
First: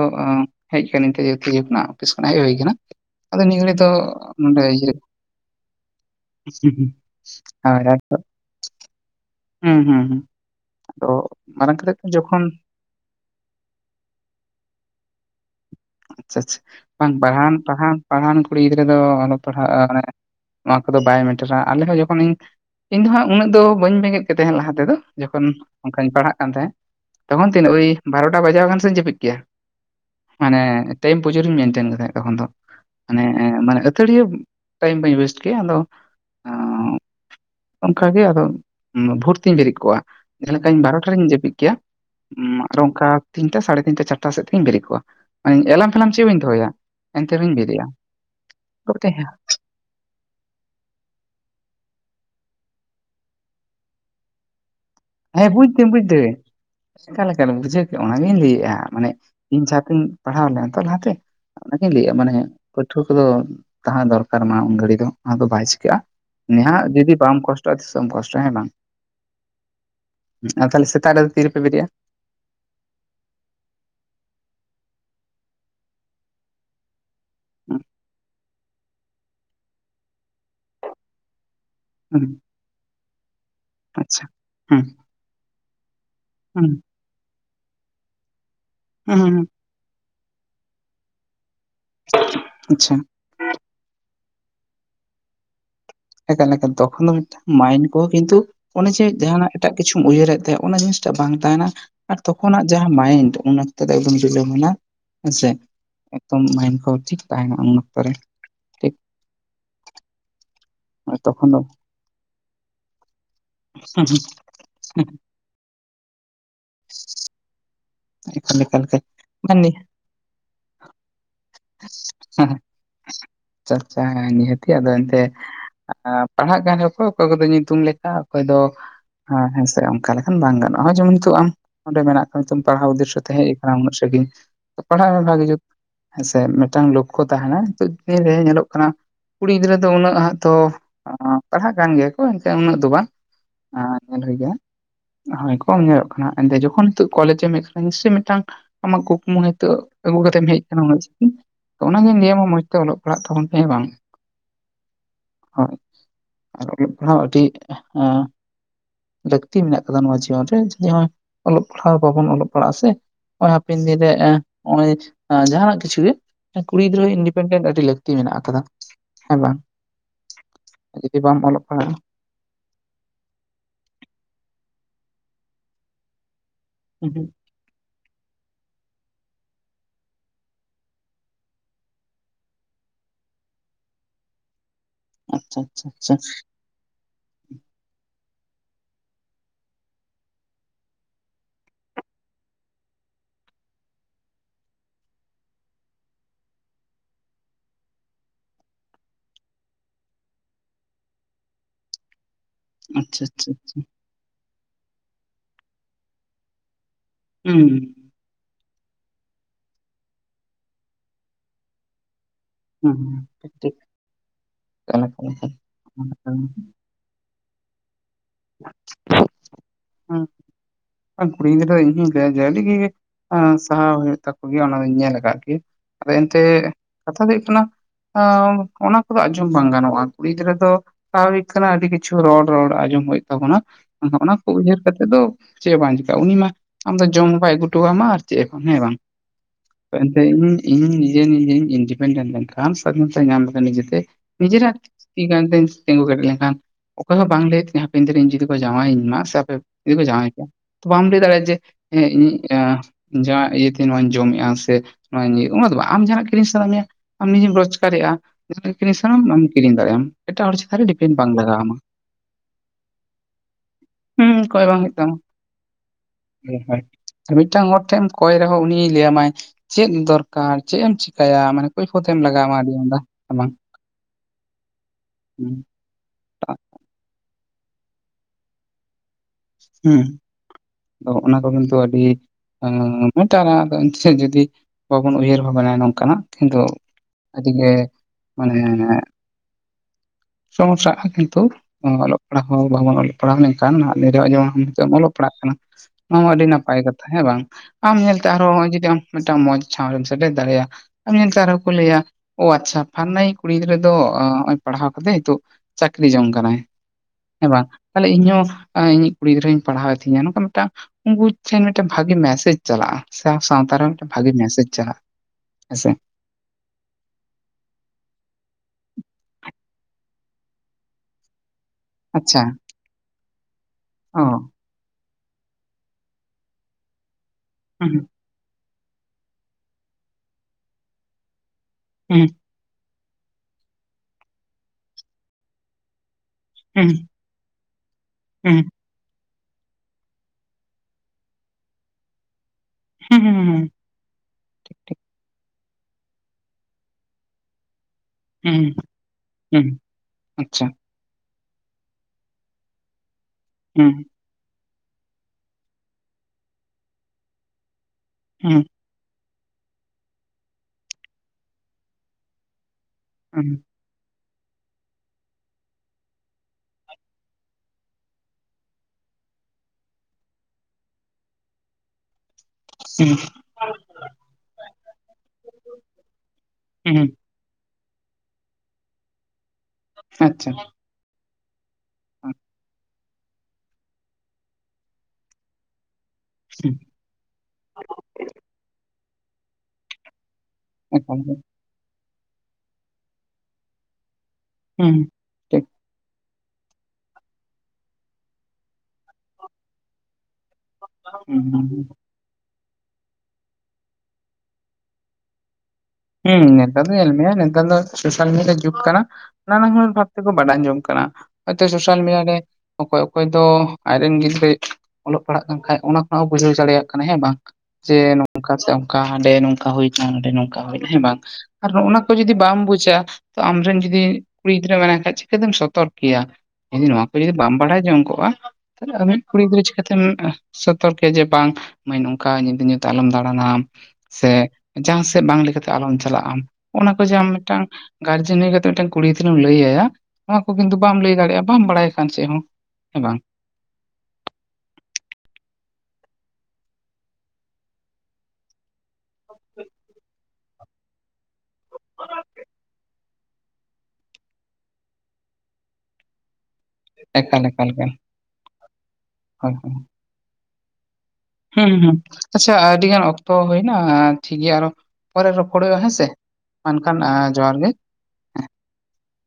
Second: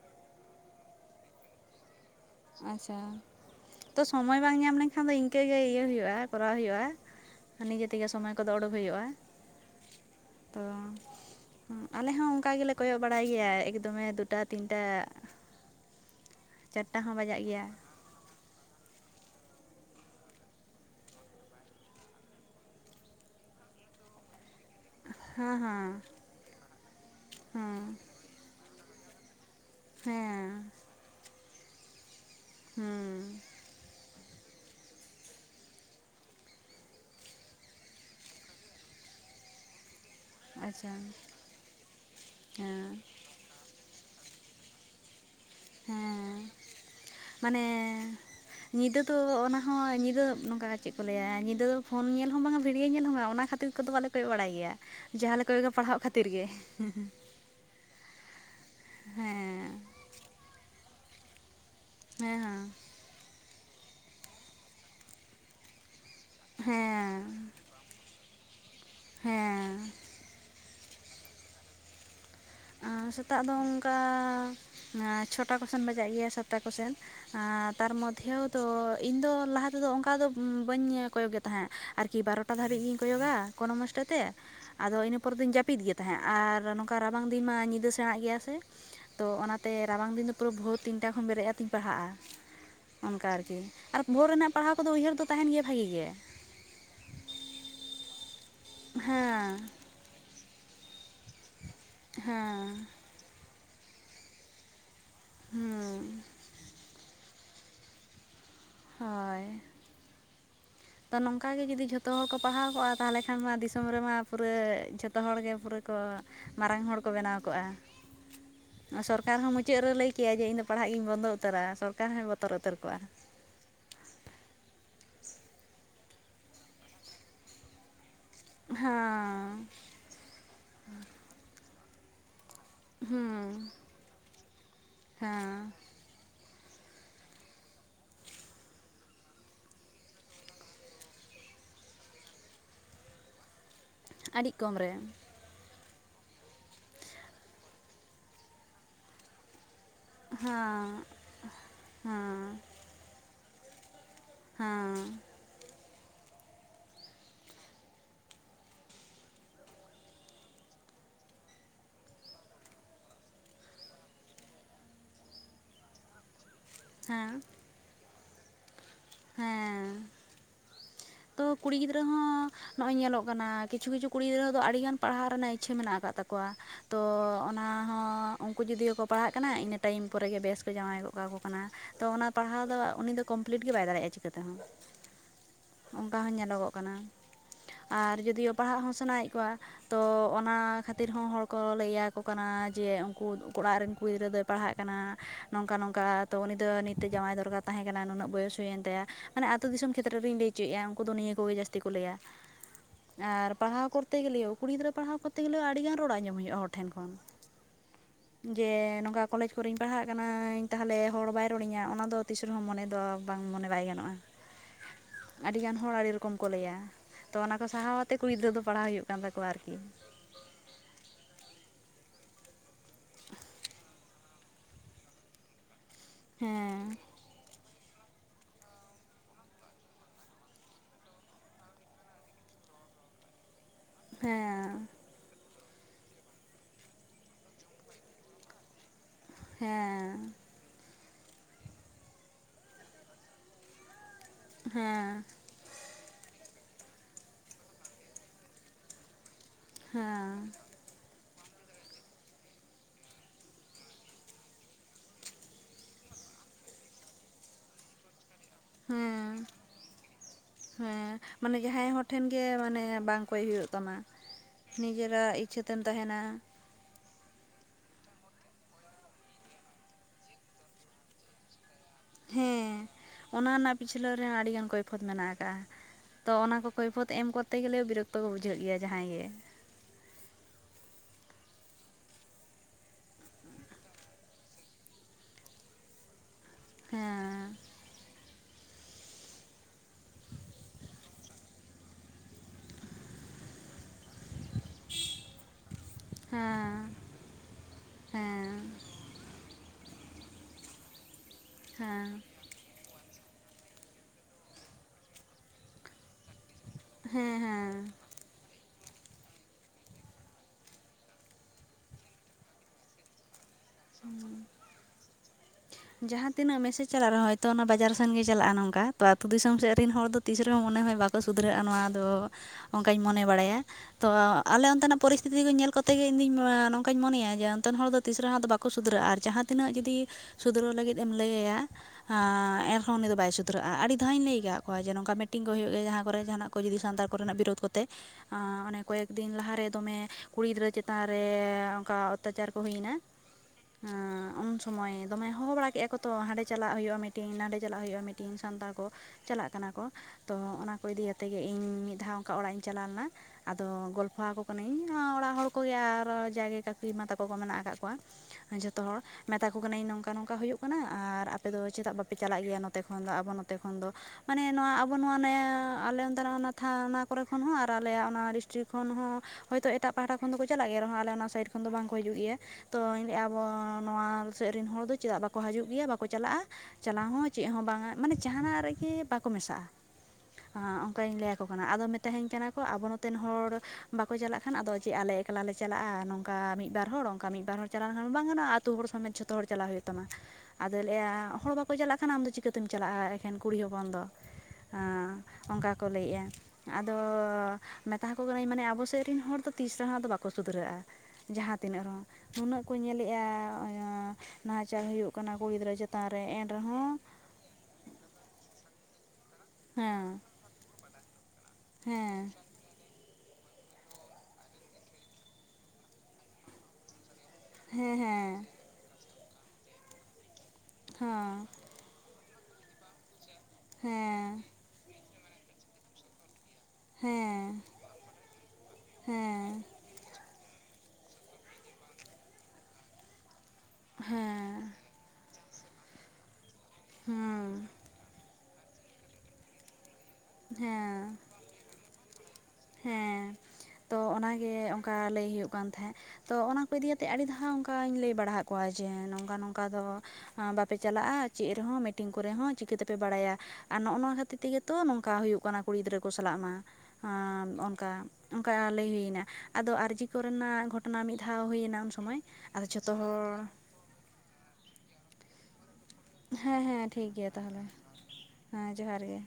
ᱦᱮᱡ ᱟᱠᱟᱱᱟᱹᱧ [unintelligible] ᱠᱷᱚᱱᱟᱜ ᱚᱯᱷᱤᱥ ᱠᱷᱚᱱᱟᱜ ᱦᱮᱡ ᱦᱩᱭ ᱠᱟᱱᱟ ᱟᱪᱪᱷᱟ ᱟᱫᱚ ᱱᱤᱭᱟᱹ ᱜᱷᱟᱹᱲᱤᱡ ᱫᱚ ᱛᱚ ᱥᱚᱢᱚᱭ ᱵᱟᱝ ᱱᱚᱸᱰᱮ ᱧᱟᱢ ᱤᱭᱟᱹ ᱦᱳᱭ ᱦᱳᱭ ᱞᱮᱱᱠᱷᱟᱱ ᱫᱚ ᱤᱱᱠᱟᱹ ᱜᱮ ᱤᱭᱟᱹ ᱦᱩᱭᱩᱜᱼᱟ ᱠᱚᱨᱟᱣ ᱦᱩᱭᱩᱜᱼᱟ ᱱᱤᱡᱮ ᱛᱮᱜᱮ ᱥᱚᱢᱚᱭ ᱠᱚᱫᱚ ᱳᱰᱳᱠ ᱦᱩᱭᱩᱜᱼᱟ ᱦᱩᱸ ᱦᱩᱸ ᱦᱩᱸ ᱛᱚ ᱟᱫᱚ ᱢᱟᱨᱟᱝ ᱩᱸ ᱠᱟᱛᱮ ᱟᱞᱮ ᱦᱚᱸ ᱡᱚᱠᱷᱚᱱ ᱚᱱᱠᱟ ᱜᱮᱞᱮ ᱠᱚᱭᱚᱜ ᱵᱟᱲᱟᱭ ᱜᱮᱭᱟ ᱮᱠᱫᱚᱢᱮ ᱫᱩᱴᱟ ᱛᱤᱱᱴᱟ ᱟᱪᱪᱷᱟ ᱟᱪᱪᱷᱟ ᱪᱟᱨᱴᱟ ᱵᱟᱝ ᱦᱚᱸ ᱵᱟᱡᱟᱜ ᱯᱟᱲᱦᱟᱣᱼᱟᱱ ᱜᱮᱭᱟ ᱯᱟᱲᱦᱟᱱ ᱯᱟᱲᱦᱟᱣᱼᱟᱱ ᱠᱩᱲᱤ ᱜᱤᱫᱽᱨᱟᱹ ᱫᱚ ᱚᱞᱚᱜ ᱯᱟᱲᱦᱟᱜ ᱢᱟᱱᱮ ᱱᱚᱣᱟ ᱠᱚᱫᱚ ᱵᱟᱭ ᱢᱮᱴᱟᱨᱟ ᱟᱞᱮ ᱦᱚᱸ ᱡᱚᱠᱷᱚᱱ ᱤᱧ ᱤᱧ ᱫᱚ ᱦᱟᱸᱜ ᱩᱱᱟᱹᱜ ᱫᱚ ᱵᱟᱹᱧ ᱵᱮᱸᱜᱮᱫ ᱠᱮᱫ ᱛᱟᱦᱮᱸᱫ ᱞᱟᱦᱟ ᱛᱮᱫᱚ ᱡᱚᱠᱷᱚᱱ ᱦᱮᱸ ᱦᱮᱸ ᱚᱱᱠᱟᱧ ᱯᱟᱲᱦᱟᱜ ᱠᱟᱱ ᱛᱟᱦᱮᱸᱫ ᱛᱚᱠᱷᱚᱱ ᱛᱤᱱᱟᱹᱜ ᱦᱮᱸ ᱳᱭ ᱵᱟᱨᱚᱴᱟ ᱵᱟᱡᱟᱣ ᱠᱷᱟᱱ ᱥᱮᱧ ᱡᱟᱹᱯᱤᱫ ᱠᱮᱜᱼᱟ ᱦᱮᱸ ᱢᱟᱱᱮ ᱴᱟᱭᱤᱢ ᱯᱚᱪᱩᱨ ᱤᱧ ᱢᱮᱱᱴᱮᱱ ᱜᱮ ᱛᱟᱦᱮᱸᱫ ᱛᱚᱠᱷᱚᱱ ᱫᱚ ᱦᱩᱸ ᱢᱟᱱᱮ ᱢᱟᱱᱮ ᱟᱹᱛᱷᱟᱹᱲᱤᱭᱟᱹ ᱴᱟᱭᱤᱢ ᱵᱟᱹᱧ ᱚᱭᱮᱥᱴ ᱜᱮᱭᱟ ᱟᱫᱚ ᱚᱸ ᱚᱱᱠᱟ ᱜᱮ ᱟᱫᱚ ᱵᱷᱳᱨ ᱛᱮᱧ ᱵᱤᱨᱤᱫ ᱠᱚᱜᱼᱟ ᱡᱮᱞᱮᱠᱟ ᱤᱧ ᱟᱪᱪᱷᱟ ᱵᱟᱨᱚᱴᱟ ᱨᱤᱧ ᱡᱟᱹᱯᱤᱫ ᱠᱮᱭᱟ ᱩᱸ ᱟᱨᱦᱚ ᱦᱮᱸ ᱚᱱᱠᱟ ᱛᱤᱱᱴᱟ ᱥᱟᱲᱮ ᱛᱤᱱᱴᱟ ᱪᱟᱨᱴᱟ ᱥᱮᱫ ᱛᱮᱧ ᱵᱮᱨᱮᱫ ᱠᱚᱜᱼᱟ ᱢᱟᱱᱮ ᱮᱞᱟᱢ ᱯᱷᱮᱞᱟᱢ ᱪᱮᱫ ᱦᱚᱸ ᱵᱟᱹᱧ ᱦᱮᱸ ᱫᱚᱦᱚᱭᱟ ᱮᱱᱛᱮ ᱨᱮᱦᱚᱸᱧ ᱢᱟᱱᱮ ᱵᱮᱨᱮᱫᱼᱟ [unintelligible] ᱚᱱᱟ ᱦᱚᱭ ᱧᱤᱸᱫᱟᱹ ᱫᱚ ᱱᱚᱝᱠᱟ ᱪᱮᱫ ᱠᱚ ᱞᱟᱹᱭᱟ ᱧᱤᱸᱫᱟᱹ ᱫᱚ ᱯᱷᱳᱱ ᱧᱮᱞ ᱦᱚᱸ ᱵᱟᱝᱼᱟ ᱵᱷᱤᱰᱭᱳ ᱧᱮᱞ ᱦᱚᱸ ᱵᱟᱝᱼᱟ ᱚᱱᱟ ᱠᱷᱟᱹᱛᱤᱨ ᱠᱚᱫᱚ ᱵᱟᱞᱮ ᱠᱚᱭᱚᱜ ᱵᱟᱲᱟᱭ ᱜᱮᱭᱟ ᱡᱟᱦᱟᱸ ᱞᱮ ᱠᱚᱭᱚᱜᱼᱟ ᱯᱟᱲᱦᱟᱣᱜ ᱠᱷᱟᱛᱤᱨ ᱜᱮ ᱛᱟᱦᱚᱞᱮ ᱵᱩᱡᱷᱟᱹᱣ ᱠᱮᱜᱼᱟᱢ ᱚᱱᱟ ᱜᱤᱧ ᱞᱟᱹᱭᱮᱜᱼᱟ ᱢᱟᱱᱮ ᱤᱧ ᱦᱮᱸ ᱡᱟᱦᱟᱸ ᱛᱤᱧ ᱯᱟᱲᱦᱟᱣ ᱞᱮᱱᱟ ᱛᱚ ᱞᱟᱦᱟ ᱛᱮ ᱚᱱᱟ ᱜᱤᱧ ᱞᱟᱹᱭᱮᱜᱼᱟ ᱢᱟᱱᱮ ᱦᱮᱸ ᱯᱟᱹᱴᱷᱩᱣᱟᱹ ᱠᱚᱫᱚ ᱛᱟᱦᱮᱸ ᱫᱚᱨᱠᱟᱨ ᱢᱟ ᱩᱱ ᱜᱷᱟᱹᱲᱤ ᱫᱚ ᱚᱱᱟ ᱫᱚ ᱵᱟᱭ ᱪᱤᱠᱟᱹᱜᱼᱟ ᱦᱮᱸ ᱱᱮᱦᱟᱜ ᱡᱩᱫᱤ ᱦᱮᱸ ᱵᱟᱢ ᱠᱚᱥᱴᱚᱜᱼᱟ ᱛᱤᱥᱚᱜ ᱮᱢ ᱠᱚᱥᱴᱚᱜᱼᱟ ᱦᱮᱸ ᱵᱟᱝ ᱦᱮᱸ ᱟᱨ ᱛᱟᱦᱚᱞᱮ ᱥᱮᱛᱟᱜ ᱨᱮᱫᱚ ᱛᱤ ᱨᱮᱯᱮ ᱵᱮᱨᱮᱫᱼᱟ ᱮᱻ ᱥᱮᱛᱟᱜ ᱫᱚ ᱚᱱᱠᱟ ᱮᱸ ᱪᱷᱚᱴᱟ ᱠᱚᱥᱮᱫ ᱵᱟᱡᱟᱜ ᱜᱮᱭᱟ ᱥᱟᱛᱴᱟ ᱠᱚ ᱥᱮᱫ ᱛᱟᱨ ᱢᱚᱫᱽᱫᱷᱮᱣᱳ ᱫᱚ ᱤᱧ ᱫᱚ ᱞᱟᱦᱟ ᱛᱮᱫᱚ ᱚᱱᱠᱟ ᱫᱚ ᱵᱟᱹᱧ ᱠᱚᱭᱚᱜ ᱜᱮ ᱛᱟᱦᱮᱸᱫ ᱟᱨᱠᱤ ᱵᱟᱨᱚᱴᱟ ᱫᱷᱟᱹᱵᱤᱡ ᱜᱤᱧ ᱠᱚᱭᱚᱜᱼᱟ ᱠᱚᱱᱚ ᱢᱚᱥᱴᱮ. ᱛᱮ ᱟᱪᱪᱷᱟ ᱦᱩᱸ ᱟᱫᱚ ᱤᱱᱟᱹ ᱯᱚᱨ ᱫᱩᱧ [unintelligible] ᱯᱤᱫ ᱜᱮ ᱛᱟᱦᱮᱸᱫ ᱟᱨ ᱦᱩᱸ ᱱᱚᱝᱠᱟ ᱨᱟᱵᱟᱝ ᱫᱤᱱ ᱢᱟ ᱧᱤᱸᱫᱟᱹ ᱥᱮᱬᱟᱜ ᱜᱮᱭᱟ ᱥᱮ ᱦᱩᱸ ᱛᱚ ᱦᱩᱸ ᱚᱱᱟ ᱛᱮ ᱨᱟᱵᱟᱝ ᱫᱤᱱ ᱫᱚ ᱯᱩᱨᱟᱹ ᱵᱷᱳᱨ ᱛᱤᱱᱴᱟ ᱠᱷᱚᱱ ᱵᱮᱨᱮᱫ ᱟᱛᱤᱧ ᱯᱟᱲᱦᱟᱜᱼᱟ ᱟᱪᱪᱷᱟ ᱚᱱᱠᱟ ᱟᱨᱠᱤ ᱟᱨ ᱵᱷᱳᱨ ᱨᱮᱱᱟᱜ ᱯᱟᱲᱦᱟᱣ ᱠᱚᱫᱚ ᱩᱭᱦᱟᱹᱨ ᱫᱚ ᱛᱟᱦᱮᱱ ᱜᱮᱭᱟ ᱵᱷᱟᱜᱤ ᱜᱮ ᱮᱠᱟᱞ ᱮᱠᱟᱞ ᱛᱚᱠᱷᱚᱱ ᱫᱚ ᱢᱤᱫ ᱴᱟᱝ ᱢᱟᱭᱤᱱᱰ ᱠᱚᱦᱚᱸ ᱠᱤᱱᱛᱩ ᱚᱱᱮ ᱡᱮ ᱡᱟᱦᱟᱱᱟᱜ ᱦᱮᱸ ᱮᱴᱟᱜ ᱠᱤᱪᱷᱩ ᱩᱭᱦᱟᱹᱨᱮᱫ ᱛᱟᱦᱮᱸᱫ ᱚᱱᱟ ᱡᱤᱱᱤᱥ ᱴᱟ ᱵᱟᱝ ᱛᱟᱦᱮᱱᱟ ᱟᱨ ᱦᱮᱸ ᱛᱚᱠᱷᱚᱱᱟᱜ ᱡᱟᱦᱟᱸ ᱢᱟᱭᱤᱱᱰ ᱚᱱᱟ ᱛᱮᱫᱚ ᱮᱠᱫᱚᱢ [unintelligible] ᱦᱮᱸᱥᱮ ᱦᱮᱸ ᱮᱠᱫᱚᱢ ᱢᱟᱭᱤᱱᱰ ᱠᱚᱦᱚᱸ ᱴᱷᱤᱠ ᱛᱟᱦᱮᱱᱟ ᱩᱱ ᱚᱠᱛᱚ ᱨᱮ ᱴᱷᱤᱠ ᱦᱳᱭ ᱛᱚ ᱱᱚᱝᱠᱟ ᱛᱚᱠᱷᱚᱱ ᱫᱚ ᱜᱮ ᱡᱩᱫᱤ ᱡᱷᱚᱛᱚ ᱦᱚᱲ ᱠᱚ ᱯᱟᱲᱦᱟᱣ ᱠᱚᱜᱼᱟ ᱛᱟᱦᱚᱞᱮ ᱠᱷᱟᱱ ᱢᱟ ᱫᱤᱥᱚᱢ ᱨᱮᱢᱟ ᱯᱩᱨᱟᱹ ᱡᱷᱚᱛᱚ ᱦᱚᱲ ᱜᱮ ᱯᱩᱨᱟᱹ ᱠᱚ ᱢᱟᱨᱟᱝ ᱦᱚᱲ ᱠᱚ ᱵᱮᱱᱟᱣ ᱠᱚᱜᱼᱟ ᱮᱠᱟᱞ ᱮᱠᱟᱞ ᱜᱮ ᱥᱚᱨᱠᱟᱨ ᱦᱚᱸ ᱢᱟᱱᱮ ᱢᱩᱪᱟᱹᱫ ᱨᱮ ᱞᱟᱹᱭ ᱠᱮᱭᱟᱭ ᱡᱮ ᱤᱧ ᱫᱚ ᱯᱟᱲᱦᱟᱜ ᱜᱮᱧ ᱵᱚᱱᱫᱚ ᱩᱛᱟᱹᱨᱟ ᱥᱚᱨᱠᱟᱨ ᱦᱚᱸᱭ ᱵᱚᱛᱚᱨ ᱩᱛᱟᱹᱨ ᱠᱚᱜᱼᱟ ᱟᱪᱪᱷᱟ ᱟᱪᱪᱷᱟ ᱦᱮᱸ ᱱᱤᱦᱟᱹᱛᱤ ᱟᱫᱚ ᱮᱱᱛᱮ ᱟ ᱯᱟᱲᱦᱟᱜ ᱠᱟᱱ ᱨᱮᱦᱚᱸ ᱠᱚ ᱚᱠᱚᱭ ᱠᱚᱫᱚ ᱧᱩᱛᱩᱢ ᱞᱮᱠᱟ ᱚᱠᱚᱭ ᱫᱚ ᱦᱮᱸ ᱦᱮᱸᱥᱮ ᱚᱱᱠᱟ ᱞᱮᱠᱷᱟᱱ ᱵᱟᱝ ᱜᱟᱱᱚᱜᱼᱟ ᱡᱮᱢᱚᱱ ᱱᱤᱛᱳᱜ ᱟᱢ ᱚᱸᱰᱮ ᱢᱮᱱᱟᱜ [unintelligible] ᱯᱟᱲᱦᱟᱣ ᱩᱫᱮᱥᱥᱚ ᱛᱮ ᱦᱮᱡ ᱦᱮᱸ ᱟᱠᱟᱱᱟᱢ ᱩᱱᱟᱹᱜ ᱥᱟᱺᱜᱤᱧ ᱛᱚ ᱯᱟᱲᱦᱟᱜ ᱢᱮ ᱵᱷᱟᱜᱤ ᱡᱩᱛ ᱦᱮᱸ ᱦᱮᱥᱮ ᱢᱤᱫ ᱴᱟᱝ ᱞᱚᱠᱠᱷᱚ ᱛᱟᱦᱮᱱᱟ ᱱᱤᱛᱚᱜ ᱫᱤᱱ ᱨᱮ ᱧᱮᱞᱚᱜ ᱠᱟᱱᱟ ᱠᱩᱲᱤ ᱜᱤᱫᱽᱨᱟᱹ ᱫᱚ ᱩᱱᱟᱹᱜ ᱦᱟᱸᱜ ᱛᱚ ᱯᱟᱲᱦᱟᱜ ᱠᱟᱱ ᱜᱮᱭᱟ ᱠᱚ ᱮᱱᱛᱮ ᱩᱱᱟᱹᱜ ᱫᱚ ᱵᱟᱝ ᱟᱨ ᱧᱮᱞ ᱦᱩᱭ ᱟᱹᱰᱤ ᱠᱚᱢ ᱨᱮ ᱜᱮᱭᱟ ᱦᱳᱭ ᱠᱚᱢ ᱧᱮᱞᱚᱜ ᱠᱟᱱᱟ ᱮᱱᱛᱮ ᱡᱚᱠᱷᱚᱱ ᱱᱤᱛᱚᱜ ᱠᱚᱞᱮᱡᱽ ᱮᱢ ᱦᱮᱡ [unintelligible] ᱱᱤᱥᱪᱳᱭ ᱢᱤᱫ ᱴᱟᱝ ᱟᱢᱟᱜ ᱠᱩᱠᱢᱩ ᱦᱤᱛᱳᱜ ᱟᱹᱜᱩ ᱠᱟᱛᱮᱢ ᱦᱮᱡ ᱟᱠᱟᱱᱟ ᱦᱮᱸ ᱩᱱᱟᱹᱜ [inaudible] ᱚᱱᱟ ᱜᱮᱧ ᱞᱟᱹᱭ ᱦᱮᱸ ᱟᱢᱟ ᱢᱚᱸᱡᱽ ᱛᱮ ᱚᱞᱚᱜ ᱯᱟᱲᱦᱟᱜ ᱛᱟᱵᱚᱱ ᱯᱮ ᱦᱮᱸ ᱵᱟᱝ ᱦᱮᱸ ᱦᱳᱭ ᱟᱨ ᱚᱞᱚᱜ ᱯᱟᱲᱦᱟᱣ ᱟᱹᱰᱤ ᱮᱸ ᱞᱟᱹᱠᱛᱤ ᱢᱮᱱᱟᱜ ᱟᱠᱟᱫᱟ ᱱᱚᱣᱟ ᱡᱤᱭᱚᱱ ᱨᱮ ᱡᱮ ᱱᱚᱜᱼᱚᱭ ᱚᱞᱚᱜ ᱯᱟᱲᱦᱟᱣ ᱵᱟᱵᱚᱱ ᱚᱞᱚᱜ ᱯᱟᱲᱦᱟᱜᱼᱟ ᱥᱮ ᱦᱚᱜᱼᱚᱭ ᱦᱟᱯᱮᱱ ᱫᱤᱱ ᱨᱮ ᱮᱸ ᱦᱚᱜᱼᱚᱭ ᱡᱟᱦᱟᱱᱟᱜ ᱮᱸ ᱡᱟᱦᱟᱱᱟᱜ ᱠᱤᱪᱷᱩ ᱜᱮ ᱠᱩᱲᱤ ᱜᱤᱫᱽᱨᱟᱹ ᱦᱮᱸ ᱤᱱᱰᱤᱯᱮᱱᱰᱮᱱᱴ ᱟᱹᱰᱤ ᱞᱟᱹᱠ ᱛᱤ ᱢᱮᱱᱟᱜ ᱟᱠᱟᱫᱟ ᱦᱮᱸ ᱵᱟᱝ ᱡᱩᱫᱤ ᱵᱟᱢ ᱛᱚ ᱚᱞᱚᱜ ᱠᱩᱲᱤ ᱯᱟᱲᱦᱟᱜᱼᱟ ᱜᱤᱫᱽᱨᱟᱹ ᱦᱚᱸ ᱱᱚᱜᱼᱚᱭ ᱧᱮᱞᱚᱜ ᱠᱟᱱᱟ ᱠᱤᱪᱷᱩ ᱠᱤᱪᱷᱩ ᱠᱩᱲᱤ ᱜᱤᱫᱽᱨᱟᱹ ᱫᱚ ᱟᱹᱰᱤ ᱜᱟᱱ ᱯᱟᱲᱦᱟᱣ ᱨᱮᱱᱟᱜ ᱤᱪᱪᱷᱟᱹ ᱢᱮᱱᱟᱜ ᱠᱟᱜ ᱛᱟᱠᱚᱣᱟ ᱛᱚ ᱚᱱᱟ ᱦᱚᱸ ᱩᱱᱠᱩ ᱡᱩᱫᱤᱠᱚ ᱯᱟᱲᱦᱟᱜ ᱠᱟᱱᱟ ᱤᱱᱟᱹ ᱴᱟᱭᱤᱢ ᱯᱚᱨᱮ ᱜᱮ ᱵᱮᱥ ᱠᱚ ᱡᱟᱶᱟᱭ ᱜᱜ ᱠᱟᱠᱚ ᱠᱟᱱᱟ ᱛᱚ ᱚᱱᱟ ᱯᱟᱲᱦᱟᱣ ᱫᱚ ᱩᱱᱤ ᱫᱚ ᱠᱚᱢᱯᱞᱤᱴ ᱜᱮ ᱵᱟᱭ ᱫᱟᱲᱮᱭᱟᱜᱼᱟ ᱪᱤᱠᱟᱹᱛᱮᱦᱚᱸ ᱟᱪᱪᱷᱟ ᱟᱪᱪᱷᱟ ᱚᱱᱠᱟ ᱦᱚᱸ ᱧᱮᱞᱚᱜᱚᱜ ᱠᱟᱱᱟ ᱟᱨ ᱡᱫᱤᱭᱳ ᱯᱟᱲᱦᱟᱜ ᱦᱚᱸ ᱥᱟᱱᱟᱭᱮᱫ ᱠᱚᱣᱟ ᱛᱚ ᱚᱱᱟ ᱠᱷᱟᱹᱛᱤᱨ ᱦᱚᱸ ᱦᱚᱲ ᱠᱚ ᱞᱟᱹᱭᱟᱠᱚ ᱠᱟᱱᱟ ᱡᱮ ᱩᱱᱠᱩ ᱚᱲᱟᱜ ᱨᱮᱱ ᱠᱩᱲᱤ ᱜᱤᱫᱽᱨᱟᱹ ᱫᱚᱭ ᱯᱟᱲᱦᱟᱜ [unintelligible] ᱠᱟᱱᱟᱣᱟ ᱱᱚᱝᱠᱟ ᱱᱚᱝᱠᱟ ᱛᱚ ᱩᱱᱤ ᱫᱚ ᱱᱤᱛᱛᱮ ᱡᱟᱶᱟᱭ ᱫᱚᱨᱠᱟᱨ ᱛᱟᱦᱮᱸ ᱠᱟᱱᱟ ᱱᱩᱱᱟᱹᱜ ᱵᱚᱭᱚᱥ ᱦᱩᱭᱮᱱ ᱛᱟᱭᱟ ᱢᱟᱱᱮ ᱟ ᱟᱹᱛᱩᱳ ᱫᱤᱥᱚᱢ ᱠᱷᱮᱛᱨᱮ ᱨᱧ ᱞᱟᱹᱭᱪᱚᱭᱮᱫᱼᱟ ᱩᱱᱠᱩ ᱫᱚ ᱱᱤᱭᱟᱹ ᱠᱚᱜᱮ ᱡᱟᱹᱥᱛᱤ ᱠᱚ ᱞᱟᱹᱭᱟ ᱟᱪᱪᱷᱟ ᱟᱨ ᱟᱪᱪᱷᱟ ᱟᱪᱪᱷᱟ ᱯᱟᱲᱦᱟᱣ ᱠᱚᱨᱛᱮ ᱠᱚᱛᱮ ᱜᱮᱞᱮᱳ ᱠᱩᱲᱤ ᱜᱤᱫᱽᱨᱟᱹ ᱯᱟᱲᱦᱟᱣ ᱠᱚᱛᱮ ᱜᱮᱞᱮᱳ ᱟᱹᱰᱤ ᱜᱟᱱ ᱨᱚᱲᱟ ᱟᱡᱚᱢ ᱦᱩᱭᱩᱜᱼᱟ ᱦᱚᱲ ᱴᱷᱮᱱ ᱠᱷᱚᱱ ᱦᱩᱸ ᱡᱮ ᱱᱚᱝᱠᱟ ᱠᱚᱞᱮᱡᱽ ᱠᱚᱨᱮᱧ ᱯᱟᱲᱦᱟᱜ ᱠᱟᱱᱟᱹᱧ ᱛᱟᱦᱚᱞᱮ ᱦᱚᱲ ᱵᱟᱭ ᱨᱚᱲᱤᱧᱟ ᱚᱱᱟ ᱫᱚ ᱛᱤᱥ ᱨᱮᱦᱚᱸ ᱢᱚᱱᱮ ᱫᱚ ᱵᱟᱝ ᱢᱚᱱᱮ ᱵᱟᱭ ᱜᱟᱱᱚᱜᱼᱟ [unintelligible] ᱠᱟᱱᱟ ᱟᱹᱰᱤ ᱜᱟᱱ ᱦᱚᱲ ᱟᱹᱰᱤ ᱨᱚᱠᱚᱢ ᱠᱚ ᱞᱟᱹᱭᱟ ᱛᱚ ᱚᱱᱟ ᱠᱚ ᱥᱟᱦᱟᱳᱣᱟᱛᱮ ᱠᱩᱲᱤ ᱜᱤᱫᱽᱨᱟᱹ ᱫᱚ ᱯᱟᱲᱦᱟᱣ ᱦᱩᱭᱩᱜ ᱠᱟᱱ ᱛᱟᱠᱚᱣᱟ ᱟᱨᱠᱤ ᱦ ᱠᱩᱲᱤ ᱜᱤᱫᱽᱨᱟᱹ ᱫᱚ ᱤᱧ ᱦᱚᱧ ᱞᱟᱹᱭᱟ ᱡᱮ ᱟᱹᱰᱤᱜᱮ ᱥᱟᱦᱟᱣ ᱦᱩᱭᱩᱜ ᱛᱟᱠᱚ ᱜᱮᱭᱟ ᱚᱱᱟ ᱫᱚᱧ ᱧᱮᱞ ᱟᱠᱟᱫ ᱜᱮᱭᱟ ᱟᱫᱚ ᱮᱱᱛᱮᱜ ᱦᱮᱸ ᱠᱟᱛᱷᱟ ᱫᱚ ᱦᱩᱭᱩᱜ ᱠᱟᱱᱟ [unintelligible] ᱚᱱᱟ ᱠᱚᱫᱚ ᱟᱸᱡᱚᱢ ᱵᱟᱝ ᱜᱟᱱᱚᱜᱼᱟ ᱠᱩᱲᱤ ᱜᱤᱫᱽᱨᱟᱹ ᱫᱚ [unintelligible] ᱥᱟᱵᱷᱟᱵᱤᱠ ᱠᱟᱱᱟ ᱟᱹᱰᱤ ᱠᱤᱪᱷᱩ ᱨᱚᱲ ᱨᱚᱲ ᱟᱸᱡᱚᱢ ᱦᱩᱭᱩᱜ ᱛᱟᱵᱚᱱᱟ [unintelligible] ᱵᱟᱝᱠᱷᱟᱱ ᱚᱱᱟ ᱦᱮᱸ ᱟᱫᱚ ᱪᱮᱫ ᱦᱚᱸ ᱵᱟᱝ ᱪᱮᱠᱟᱹᱜᱼᱟ ᱩᱱᱤ ᱢᱟ ᱟᱢᱫᱚ ᱡᱚᱢ ᱦᱚᱸ ᱵᱟᱭ ᱟᱹᱜᱩᱴᱚ ᱟᱢᱟ ᱟᱨ ᱪᱮᱫ ᱦᱮᱸ ᱵᱟᱝ ᱦᱮᱸ ᱮᱱᱛᱮ ᱤᱧ ᱤᱧ ᱱᱤᱡᱮ ᱱᱤᱡᱮᱧ ᱤᱱᱰᱤᱯᱮᱱᱰᱮᱱᱴ ᱞᱮᱱᱠᱷᱟᱱ ᱥᱟᱫᱷᱤᱱᱚᱛᱟᱧ ᱧᱟᱢ ᱞᱮᱫᱟ ᱱᱤᱡᱮᱛᱮ᱾ ᱱᱤᱡᱮ ᱨᱟ ᱦᱮᱸ ᱛᱤ ᱠᱟᱱ ᱛᱮ᱾ ᱛᱤᱸᱜᱩ ᱠᱮᱴᱮᱡ ᱞᱮᱱᱠᱷᱟᱱ ᱚᱠᱚᱭ ᱦᱚᱸ ᱵᱟᱝ ᱞᱟᱹᱭ ᱛᱤᱧᱟᱹ ᱦᱟᱯᱮᱱᱤᱱ ᱫᱤᱱ ᱤᱧ ᱡᱩᱫᱤ ᱠᱚ ᱡᱟᱶᱟᱭ ᱤᱧ ᱢᱟ ᱥᱮ ᱟᱯᱮ ᱡᱩᱫᱤ ᱠᱚᱟᱶᱟᱭ ᱦᱮᱸ ᱯᱮᱭᱟ᱾ ᱵᱟᱢ ᱞᱟᱹᱭ ᱫᱟᱲᱮᱭᱟᱜᱼᱟ ᱡᱮ ᱦᱮᱸ ᱤᱧᱤᱡ ᱡᱟᱦᱟᱸ ᱤᱭᱟᱹᱛᱮ ᱱᱚᱣᱟᱧ ᱡᱚᱢᱮᱜᱼᱟ ᱥᱮ ᱱᱚᱣᱟᱧ ᱚᱱᱟ ᱫᱚ ᱵᱟᱝ ᱟᱢ ᱡᱟᱦᱟᱱᱟᱜ ᱠᱤᱨᱤᱧ ᱥᱟᱱᱟ ᱢᱮᱭᱟ ᱟᱢ ᱱᱤᱡᱮᱢ ᱨᱳᱡᱽᱜᱟᱨᱮᱜᱼᱟ ᱡᱟᱦᱟ ᱠᱤᱨᱤᱧ ᱥᱟᱱᱟᱢ ᱟᱢ ᱦᱮᱸ ᱠᱤᱨᱤᱧ ᱫᱟᱲᱮᱭᱟᱜᱼᱟ ᱮᱴᱟᱜ ᱦᱚᱲ ᱪᱮᱛᱟᱱ ᱨᱮ ᱦᱮᱸ ᱰᱤᱯᱮᱱᱰ ᱵᱟᱝ ᱢᱟᱱᱮ ᱞᱟᱜᱟᱣᱣᱟᱢᱟ᱾ ᱡᱟᱦᱟᱸᱭ ᱦᱚᱲ ᱴᱷᱮᱱ ᱜᱮ ᱢᱟᱱᱮ ᱵᱟᱝ ᱠᱚᱭ ᱦᱩᱭᱩᱜ ᱛᱟᱢᱟ ᱦᱩᱸ ᱠᱚᱭ ᱵᱟᱝ ᱦᱩᱭᱩᱜ ᱛᱟᱢᱟ ᱱᱤᱡᱮᱨᱟᱜ ᱤᱪᱪᱷᱟᱹ ᱛᱮᱢ ᱛᱟᱦᱮᱱᱟ᱾ [unintelligible] ᱟᱨ ᱢᱤᱫᱴᱟᱝ ᱦᱚᱲ ᱴᱷᱮᱱ ᱮᱢ ᱠᱚᱭ ᱨᱮᱦᱚᱸ ᱩᱱᱤ ᱞᱟᱹᱭ ᱟᱟᱢᱟᱭ ᱪᱮᱫ ᱫᱚᱨᱠᱟᱨ ᱪᱮᱫ ᱮᱢ ᱪᱮᱤᱠᱟᱭᱭᱟ ᱢᱟᱱᱮ᱾ ᱠᱳᱭᱯᱷᱚᱛᱮᱢ ᱞᱟᱜᱟᱣᱟᱢᱟ ᱟᱹᱰᱤ ᱦᱮᱸ ᱟᱢᱫᱟ ᱚᱱᱟ ᱵᱟᱝ ᱨᱮᱱᱟᱜ ᱯᱤᱪᱷᱞᱟᱹ ᱨᱮᱦᱚᱸ ᱟᱹᱰᱤᱜᱟᱱ ᱠᱭᱯᱷᱚᱛ ᱢᱮᱱᱟᱜ ᱟᱠᱟᱟᱜᱼᱟ᱾ ᱛᱚ ᱚᱱᱟ ᱠᱚ ᱠᱷᱚᱭᱯᱷᱚᱛ ᱮᱢ ᱠᱚᱨᱛᱮ ᱜᱮᱞᱮ ᱵᱤᱨᱚᱠᱛᱚ ᱠᱚ ᱵᱩᱡᱷᱟᱹᱜ ᱜᱮᱭᱟ ᱡᱟᱦᱟᱸᱭ ᱜᱮ᱾ ᱦᱩᱸᱫᱚ ᱚᱱᱟ ᱠᱚ ᱠᱤᱱᱛᱩ ᱟᱹᱰᱤ ᱢᱮᱴᱟᱝ ᱟᱫᱚ ᱮᱷᱮᱫ ᱡᱩᱫᱤ ᱵᱟᱵᱚᱱ ᱩᱭᱦᱟᱹᱨ ᱵᱷᱟᱵᱱᱟ ᱱᱚᱝᱠᱟᱱᱟᱜ᱾ ᱠᱤᱱᱛᱩ ᱦᱮᱸ ᱟᱹᱰᱤᱞᱮ ᱢᱟᱱᱮ ᱥᱚᱢᱚᱥᱥᱟᱜᱼᱟ ᱠᱤᱱᱛᱩ ᱚᱞᱚᱜ ᱯᱟᱲᱦᱟᱜ ᱦᱚᱸ ᱵᱟᱵᱚᱱ ᱚᱞᱚᱜ ᱯᱟᱲᱦᱟᱣ ᱞᱮᱱᱠᱷᱟᱱ ᱱᱟᱦᱟᱜ ᱫ ᱨᱮᱭᱟᱜ ᱡᱮᱢᱚᱱ ᱚᱞᱚᱜ ᱯᱟᱲᱦᱟᱜ ᱠᱟᱱᱟ ᱱᱚᱣᱟ ᱦᱚᱸ ᱟᱹᱰᱤ ᱦᱮᱸ ᱱᱟᱯᱟᱭ ᱠᱟᱛᱷᱟ ᱦᱮᱸ ᱵᱟᱝ ᱟᱢ ᱧᱮᱞᱛᱮ ᱟᱨᱦᱚᱸ ᱦᱮᱸ ᱱᱚᱭ ᱡᱚᱫᱤ ᱟᱢ ᱢᱤᱫᱴᱟᱝ ᱢᱚᱸᱡᱽ ᱴᱷᱟᱶ ᱨᱮᱢ ᱥᱮᱴᱮᱨ ᱫᱟᱲᱮᱭᱟᱜᱼᱟ ᱟᱢ ᱧᱮᱞᱛᱮ ᱟᱨᱚᱸ ᱠᱚ ᱞᱟᱹᱭᱟ ᱦᱮᱸ ᱚ ᱟᱪᱪᱷᱟ ᱯᱷᱟᱨᱱᱟᱭᱤ ᱠᱩᱲᱤ ᱜᱤᱫᱽᱨᱟᱹ ᱫᱚ ᱱᱚᱜᱭ ᱯᱟᱲᱦᱟᱣ ᱠᱟᱛᱮ ᱱᱤᱛᱚᱜ ᱪᱟᱹᱠᱨᱤ ᱡᱚᱝ ᱠᱟᱱᱟᱭ ᱦᱮᱸ ᱵᱟᱝ ᱛᱟᱦᱞᱮ ᱤᱧᱦᱚᱸ ᱤᱧᱤᱡ ᱠᱩᱲᱤ ᱜᱤᱫᱽᱨᱟᱹ ᱯᱟᱲᱦᱟᱣᱮᱫᱤᱧᱟᱹ ᱱᱚᱝᱠᱟ ᱢᱤᱫᱴᱟᱝ ᱩᱱᱠᱩ ᱴᱷᱮᱱ ᱢᱤᱫᱴᱟᱝ ᱵᱷᱟᱜᱤ ᱢᱮᱥᱮᱡᱽ ᱪᱟᱞᱟᱜᱼᱟ ᱥᱮ ᱥᱟᱶᱛᱟ ᱨᱮ ᱢᱤᱫᱴᱮᱱ ᱵᱷᱟᱜᱤ ᱢᱮᱥᱮᱡᱽ ᱪᱟᱞᱟᱜᱼᱟ ᱦᱮᱸᱥᱮ᱾ ᱡᱟᱦᱟᱸ ᱛᱤᱱᱟᱹᱜ ᱢᱮᱥᱮᱡ ᱪᱟᱞᱟᱜ ᱨᱮᱦ ᱦᱚᱳᱭᱛᱚ ᱚᱱᱟ ᱵᱟᱡᱟᱨ ᱥᱮᱱ ᱜᱮ ᱪᱟᱞᱟᱜᱼᱟ ᱱᱚᱝᱠᱟ ᱛᱚ ᱟ ᱟᱹᱛᱩ ᱫᱤᱥᱚᱢ ᱥᱮᱫ ᱨᱤᱱ ᱦᱚᱲ ᱫᱚ ᱛᱤᱥ ᱨᱮᱦᱚᱸ ᱢᱚᱱᱮ ᱦᱚᱭ ᱵᱟᱠᱚ ᱥᱩᱫᱷᱨᱟᱹᱜᱼᱟ ᱱᱚᱣᱟ ᱫᱚ ᱟᱪᱪᱷᱟ ᱚᱱᱠᱟᱧ ᱢᱚᱱᱮ ᱵᱟᱲᱟᱭᱟ ᱛᱚ ᱚ ᱟᱞᱮ ᱚᱱᱛᱮᱱᱟᱜ ᱯᱚᱨᱤᱥᱛᱷᱤᱛᱤ ᱠᱚ ᱧᱮᱞ ᱠᱟᱛᱮᱜ ᱜᱮ ᱤᱧ ᱱᱚᱝᱠᱟᱧ ᱢᱚᱱᱮᱭᱟ ᱡᱮ ᱚᱱᱛᱮᱱ ᱦᱚᱲ ᱦᱩᱸ ᱫᱚ ᱛᱤᱥᱥ ᱨᱮᱟᱜ ᱟᱫᱚ ᱵᱟᱠᱚ ᱵᱟᱠᱚ ᱥᱩᱫᱷᱨᱟᱹᱜᱼᱟ ᱟᱨ ᱡᱟᱦᱟᱸ ᱛᱤᱱᱟᱹᱜ ᱡᱩᱫᱤ ᱥᱩᱫᱷᱨᱟᱹᱣ ᱞᱟᱹᱜᱤᱫ ᱮᱢ ᱞᱟᱹᱭᱟ ᱦᱩᱸ ᱷᱟ ᱮᱱ ᱩᱱᱤᱤᱫ ᱫᱚ ᱵᱟᱭ ᱥᱩᱫᱟᱹᱨᱟᱹᱜᱼᱟ ᱟᱹᱰᱤ ᱫᱷᱟᱣᱧ ᱞᱟᱹᱭ ᱟᱠᱟᱫ ᱠᱚᱣᱟ ᱡᱮ ᱱᱚᱝᱠᱟ ᱢᱤᱴᱤᱝ ᱠᱚ ᱦᱩᱭᱩᱜ ᱜᱮ ᱡᱟᱦᱟᱸ ᱠᱚᱨᱮ ᱡᱟᱦᱟᱱᱟᱜ ᱠᱚ᱾ ᱠᱚ ᱡᱩᱫᱤ ᱦᱩᱸ ᱥᱟᱱᱛᱟᱲ ᱠᱚᱨᱮᱱᱟᱜ ᱵᱤᱨᱳᱫ ᱠᱚᱛᱮ ᱦᱩᱸ ᱚᱱᱮ ᱠᱚᱭᱮ ᱫᱤᱱ ᱞᱟᱦᱟᱨᱮ ᱫᱚᱢᱮ ᱠᱩᱲᱤ ᱜᱤᱫᱽᱨᱟᱹ ᱪᱮᱛᱟᱱ ᱨᱮ ᱚᱱᱠᱟ ᱚᱛᱛᱟᱪᱟᱨ ᱠᱚ ᱦᱩᱭᱱᱟ᱾ ᱦᱩᱸ ᱦᱩᱸ ᱦᱩᱸ ᱦᱟ ᱩᱱ ᱴᱷᱤᱠ ᱥᱚᱢᱚᱭ ᱫᱚᱢᱮ ᱦᱚᱦᱚ ᱵᱟᱲᱟ ᱠᱮᱫᱼᱟ ᱠᱚ ᱛᱚ ᱦᱟᱸᱰᱮ ᱪᱟᱞᱟᱜ ᱦᱩᱭᱩᱜᱼᱟ ᱢᱤᱴᱤᱱ ᱱᱟᱰᱮ ᱪᱟᱞᱟᱜ ᱦᱩᱭᱩᱜᱼᱟ ᱢᱤᱴᱤᱱ ᱠᱤᱱ ᱥᱟᱱᱛᱟᱲ ᱦᱩᱸ ᱠᱚ ᱪᱟᱞᱟᱜ ᱦᱩᱸ ᱠᱟᱱᱟ ᱠᱚ ᱛᱚ ᱟᱪᱪᱷᱟ ᱚᱱᱟ ᱠᱚ ᱤᱫᱤᱭᱟᱛ ᱛᱮᱜᱮ ᱤᱧ ᱢᱤᱫ ᱫᱷᱟᱣ ᱚᱱᱠᱟ ᱚᱲᱟᱜ ᱤᱧ ᱪᱟᱞᱟᱣ ᱞᱮᱱᱟ ᱟᱫᱚ ᱦᱩᱸ ᱜᱚᱞᱯᱷᱚ ᱟᱠᱚ ᱠᱟᱧ ᱚᱲᱟᱜ ᱦᱚᱲ ᱠᱚᱜᱮ ᱟᱨ ᱡᱟᱜᱮ ᱠᱟᱠᱩ ᱮ ᱛᱟᱠᱚ ᱠᱚ ᱢᱮᱱᱟᱜ ᱟᱠᱟᱫ ᱠᱚᱣᱟ ᱡᱚᱛᱚ ᱦᱩᱸ ᱡᱚᱛᱚ ᱦᱚᱲ ᱢᱮᱛᱟ ᱠᱚ ᱠᱟᱹᱱᱟᱹᱧ ᱱᱚᱝᱠᱟ ᱱᱚᱝᱠᱟ ᱦᱩᱭᱩᱜ ᱠᱟᱱᱟ ᱟᱨ ᱟᱯᱮ ᱫᱚ ᱪᱮᱫᱟᱜ ᱵᱟᱯᱮ ᱪᱟᱞᱟᱜ ᱜᱮᱭᱟ᱾ ᱱᱚᱛᱮ ᱠᱷᱚᱱ ᱫᱚ ᱟᱵᱚ ᱦᱩᱸ ᱱᱚᱛᱮ ᱠᱷᱚᱱ ᱫᱚ᱾ ᱢᱟᱱᱮ ᱱᱚᱣᱟ ᱟᱵᱚ ᱱᱚᱣᱟ ᱱᱭᱟ ᱟᱞᱮ ᱚᱱᱛᱮᱱᱟᱜ ᱚᱱᱟ ᱛᱟᱱᱟ ᱠᱚᱨᱮ ᱠᱷᱚᱱ ᱦᱚᱸ ᱟᱨ ᱟᱞᱮᱭᱟᱜ ᱚᱱᱟ ᱰᱤᱥᱴᱤᱠ ᱠᱷᱚᱱ ᱦᱚᱸᱚᱸ᱾ ᱦᱳᱭᱛᱳ ᱮᱴᱟᱜ ᱯᱟᱦᱴᱟ ᱠᱷᱚᱱ ᱫᱚᱠᱚ ᱪᱟᱞᱟᱜ ᱜᱮᱭᱟ ᱨᱮᱦᱚᱸ ᱟᱞᱮ ᱚᱱᱟ ᱥᱟᱭᱤᱴ ᱠᱷᱚᱱ ᱫᱚ ᱵᱟᱝᱠᱚ ᱦᱤᱡᱩᱜ ᱜᱮᱭᱟ᱾ ᱛᱚ ᱦᱩᱸ ᱞᱟᱹᱭᱮᱫᱼᱟ ᱟᱵᱚ ᱱᱚᱣᱟ ᱥᱮᱫ ᱨᱮᱱ ᱦᱚᱲ ᱫᱚ ᱪᱮᱫᱟᱜ ᱵᱟᱠᱚ ᱦᱤᱡᱩᱜ ᱜᱮᱭᱟ ᱵᱟᱠᱚ ᱪᱟᱞᱟᱜᱼᱟ ᱦᱩᱸ ᱪᱟᱞᱟᱣ ᱦᱚᱸ᱾ ᱪᱮᱫ ᱦᱚᱸ ᱵᱟᱝᱟ ᱢᱟᱱᱮ ᱡᱟᱦᱟᱱᱟᱜ ᱨᱮᱜᱮ ᱵᱟᱠᱚ ᱢᱮᱥᱟᱜᱼᱟ ᱟᱪᱪᱷᱟ ᱚᱱᱠᱟᱧ ᱞᱟᱹᱭᱟᱠᱚ ᱠᱟᱱᱟ ᱟᱫᱚ᱾ ᱛᱮᱦᱮᱧ ᱠᱟᱱᱟ ᱠᱚ ᱟᱵᱚ ᱱᱚᱛᱮᱱ ᱦᱚᱲ ᱵᱟᱠᱚ ᱪᱟᱞᱟᱜ ᱠᱷᱟᱱ ᱟᱫᱚ ᱪᱮᱫ ᱟᱞᱮ ᱮᱠᱮᱞᱟ ᱞᱮ ᱪᱟᱞᱟᱜᱼᱟ ᱱᱚᱝᱠᱟ ᱢᱤᱫ ᱦᱩᱸ ᱵᱟᱨ ᱦᱚᱲ ᱚᱱᱠᱟ ᱢᱤᱫ ᱵᱟᱨ ᱦᱚᱲ ᱪᱟᱞᱟᱣ ᱞᱮᱠᱷᱟᱱ ᱵᱟᱝ ᱜᱟᱱᱚᱼᱟ ᱟᱹᱛᱩᱳ ᱦᱚᱲ ᱥᱚᱢᱮᱛ ᱡᱚᱛᱚ ᱦᱚᱲ ᱪᱟᱞᱟᱣ ᱦᱩᱭᱩᱜᱼᱟ᱾ ᱛᱟᱢᱟ ᱟᱫᱚᱭ ᱞᱟᱹᱭᱼᱟ ᱮᱠᱟᱞ ᱜᱮ ᱦᱚᱲ ᱵᱟᱠᱚ ᱪᱟᱞᱟᱜ ᱠᱷᱟᱱ ᱟᱢᱫᱚ ᱪᱤᱠᱟᱹᱛᱮᱢ ᱪᱟᱞᱟᱜᱼᱟ ᱮᱠᱷᱮᱱ ᱠᱩᱲᱤ ᱦᱚᱯᱚᱱ ᱫᱚ᱾ ᱦᱮᱸ ᱟᱸ ᱚᱱᱠᱟ ᱠᱚ ᱞᱟᱹᱭᱮᱜᱼᱟ ᱟᱫᱚ ᱢᱮᱛᱟᱠᱚ ᱠᱟᱹᱱᱟᱹᱧ ᱢᱟᱱᱮ ᱟᱵᱚ ᱥᱮᱫ ᱨᱮᱱ ᱦᱚᱲ ᱫᱚ ᱛᱤᱥ ᱨᱮᱦᱚᱸ ᱟᱫᱚ ᱠᱚ ᱥᱩᱫᱷᱨᱟᱹᱜᱼᱟ ᱡᱟᱦᱟᱸ ᱛᱤᱱᱟᱹᱜ ᱨᱮᱦᱚᱸ ᱱᱩᱱᱟᱹᱜ ᱠᱚ ᱧᱮᱞᱮᱜᱼᱟ᱾ ᱱᱟᱦᱟᱪᱟᱨ ᱦᱩᱭᱩᱜ ᱠᱟᱱᱟ ᱠᱩᱲᱤ ᱜᱤᱫᱽᱨᱟᱹ ᱪᱮᱛᱟᱱ ᱨᱮ ᱦᱮᱸ ᱮᱱ ᱱᱮᱛᱟᱨ ᱨᱮᱦᱚᱸ ᱫᱚ ᱧᱮᱞ ᱢᱤᱭᱟᱭ ᱱᱮᱛᱟᱨ ᱫᱚ᱾ ᱥᱳᱥᱟᱞ ᱢᱤᱰᱤᱭᱟ ᱨᱮ ᱡᱩᱜᱽ ᱠᱟᱱᱟ ᱱᱟᱱᱟᱦᱩᱱᱟᱨ ᱦᱮᱸ ᱵᱷᱟᱵ ᱛᱮᱠᱚ ᱵᱟᱰᱟᱭ ᱟᱡᱚᱝ ᱠᱟᱱᱟ ᱦᱚᱭᱛᱳ ᱥᱳᱥᱟᱞ ᱢᱤᱰᱤᱭᱟ ᱦᱮᱸ ᱨᱮ᱾ ᱚᱠᱚᱭ ᱚᱠᱚᱭ ᱫᱚ ᱟᱡᱨᱮᱱ ᱜᱤᱫᱽᱨᱟᱹᱭ ᱚᱞᱚᱜ ᱯᱟᱲᱦᱟᱜ ᱠᱟᱱ ᱠᱷᱟᱡ ᱚᱱᱟ ᱠᱷᱚᱱᱟᱜ ᱦᱚᱸ ᱵᱩᱡᱷᱟᱹᱣ ᱫᱟᱲᱮᱭᱟᱜ? ᱠᱟᱱᱟ ᱦᱮᱸ ᱵᱟᱝ᱾ ᱦᱮᱸ ᱡᱮ ᱦᱮᱸ ᱱᱚᱝᱠᱟ ᱥᱮ ᱝᱠᱟ ᱦᱟᱸᱰᱮ ᱱᱚᱝᱠᱟ ᱦᱩᱭ ᱠᱟᱱᱟ ᱱᱟᱰᱮ ᱱᱚᱝᱠᱟ ᱦᱩᱭᱱᱟ ᱦᱮᱸ ᱵᱟᱝ ᱟᱨ ᱱᱚᱜᱼ ᱱᱟ᱾ ᱡᱩᱫᱤ ᱵᱟᱢ ᱵᱩᱡᱟ ᱛᱚ ᱟᱢᱨᱮᱱ ᱡᱩᱫᱤ ᱦᱮᱸ ᱠᱩᱲᱤ ᱜᱤᱫᱽᱨᱟᱹ ᱢᱮᱱᱟᱭ ᱠᱷᱟᱡ ᱪᱤᱠᱟᱹᱛᱮᱢ ᱥᱚᱛᱚᱨᱠᱮᱭᱟ ᱡᱩᱫᱤ ᱱᱚᱣᱟ ᱠᱚ ᱡᱩᱫᱤ ᱦᱮᱸ ᱵᱟᱢ ᱵᱟᱲᱟᱭ ᱡᱚᱝ ᱠᱚᱜᱼᱟ ᱛᱟᱞᱦᱮ ᱟᱢ ᱨᱮᱱ ᱠᱩᱲᱤ ᱜᱤᱫᱽᱨᱟᱹ ᱦᱮᱸ ᱪᱤᱠᱟᱛᱮᱢ ᱡᱮ ᱵᱟᱝ ᱢᱟᱹᱭ ᱱᱚᱝᱠᱟ ᱧᱤᱫᱟᱹ ᱧᱩᱛ ᱟᱞᱚᱢ ᱫᱟᱬᱟᱱᱟᱢ ᱥᱮ ᱦᱮᱸ ᱡᱟᱦᱟᱸ ᱥᱮᱫ ᱵᱟᱝ ᱞᱟᱹᱭ ᱠᱟᱛᱮ ᱟᱞᱚᱢ ᱪᱟᱞᱟᱜ ᱟᱢ ᱚᱱᱟ ᱠᱚ ᱡᱮ ᱟᱢ ᱢᱤᱫᱴᱟᱝ ᱦᱩᱸ ᱜᱟᱨᱡᱮᱱ ᱦᱩᱭ ᱠᱟᱛᱮ ᱢᱤᱫᱟᱝ ᱠᱩᱲᱤ ᱜᱤᱫᱽᱨᱟᱹ ᱮᱢ ᱞᱟᱹᱭ ᱟᱭᱟ ᱚᱱᱟ ᱠᱚ ᱠᱤᱱᱛᱩ ᱵᱟᱢ ᱞᱟᱹᱭ ᱦᱮᱸ ᱫᱟᱲᱮᱭᱟᱜᱼᱟ ᱵᱟᱢ ᱵᱟᱲᱟᱭ ᱠᱷᱟᱱ ᱪᱮᱫ ᱦᱚᱸ ᱦᱮᱸ ᱵᱟᱝ ᱛᱚ ᱚᱱᱟ ᱜᱮ ᱚᱱᱠᱟ ᱞᱟᱹᱭ ᱦᱩᱭᱩᱜ ᱠᱟᱱ ᱛᱟᱦᱮᱸᱜ ᱛᱚ ᱚᱱᱟ ᱠᱚ ᱤᱫᱤ ᱠᱟᱛᱮᱜ ᱟᱹᱰᱤ ᱫᱷᱟᱟ ᱚᱱᱠᱟᱧ ᱞᱟᱹᱭ ᱵᱟᱲᱟ ᱦᱟᱫ ᱠᱚᱣᱟ ᱡᱮ ᱱᱚᱝᱠᱟ ᱱᱚᱝᱠᱟ ᱫᱚ ᱵᱟᱯᱮ ᱪᱟᱞᱟᱜᱼᱟ ᱪᱮᱫ ᱨᱮᱦᱚᱸ ᱢᱤᱴᱤᱝ ᱠᱚᱨᱮ ᱦᱚᱸ ᱪᱤᱠᱟᱹ ᱛᱮᱯᱮ ᱵᱟᱲᱟᱭᱟ ᱟᱨ ᱱᱚᱜᱼᱚ ᱱᱚᱣᱟ ᱠᱷᱟᱹᱛᱤᱨ ᱛᱮᱜᱮ ᱛᱚ ᱱᱚᱝᱠᱟ ᱦᱩᱭᱩᱜ ᱠᱟᱱᱟ ᱠᱩᱲᱤ ᱜᱤᱫᱽᱨᱟᱹ ᱠᱚ ᱥᱟᱞᱟᱜ ᱢᱟ ᱮᱠᱟᱞ ᱮᱠᱟᱞ ᱜᱮ ᱚᱱᱠᱟ ᱚᱱᱠᱟ ᱞᱟᱹᱭ ᱦᱩᱭᱮᱱᱟ ᱦᱳᱭ ᱟᱫᱚ ᱦᱳᱭ ᱟᱨᱡᱤ ᱠᱚᱨᱮᱱᱟᱜ ᱜᱷᱚᱴᱱᱟ ᱚᱱᱟ ᱢᱤᱫ ᱫᱷᱟᱣ ᱦᱩᱭᱱᱟ ᱩᱱ ᱥᱚᱢᱚᱭ ᱟᱫᱚ ᱡᱷᱚᱛᱚ ᱦᱚᱲ ᱚᱱᱟ ᱴᱷᱤᱠᱜ ᱜᱮᱭᱟ ᱟᱨ ᱯᱚᱨᱮ ᱨᱚᱯᱚᱲ ᱦᱩᱭᱩ-ᱟ ᱦᱮᱸ ᱥᱮ ᱦᱮᱸ ᱦᱮᱸ ᱴᱷᱤᱠ ᱜᱮᱭᱟ ᱛᱟᱦᱚᱞᱮ ᱦᱮᱸ ᱡᱚᱦᱟᱨ ᱜᱮ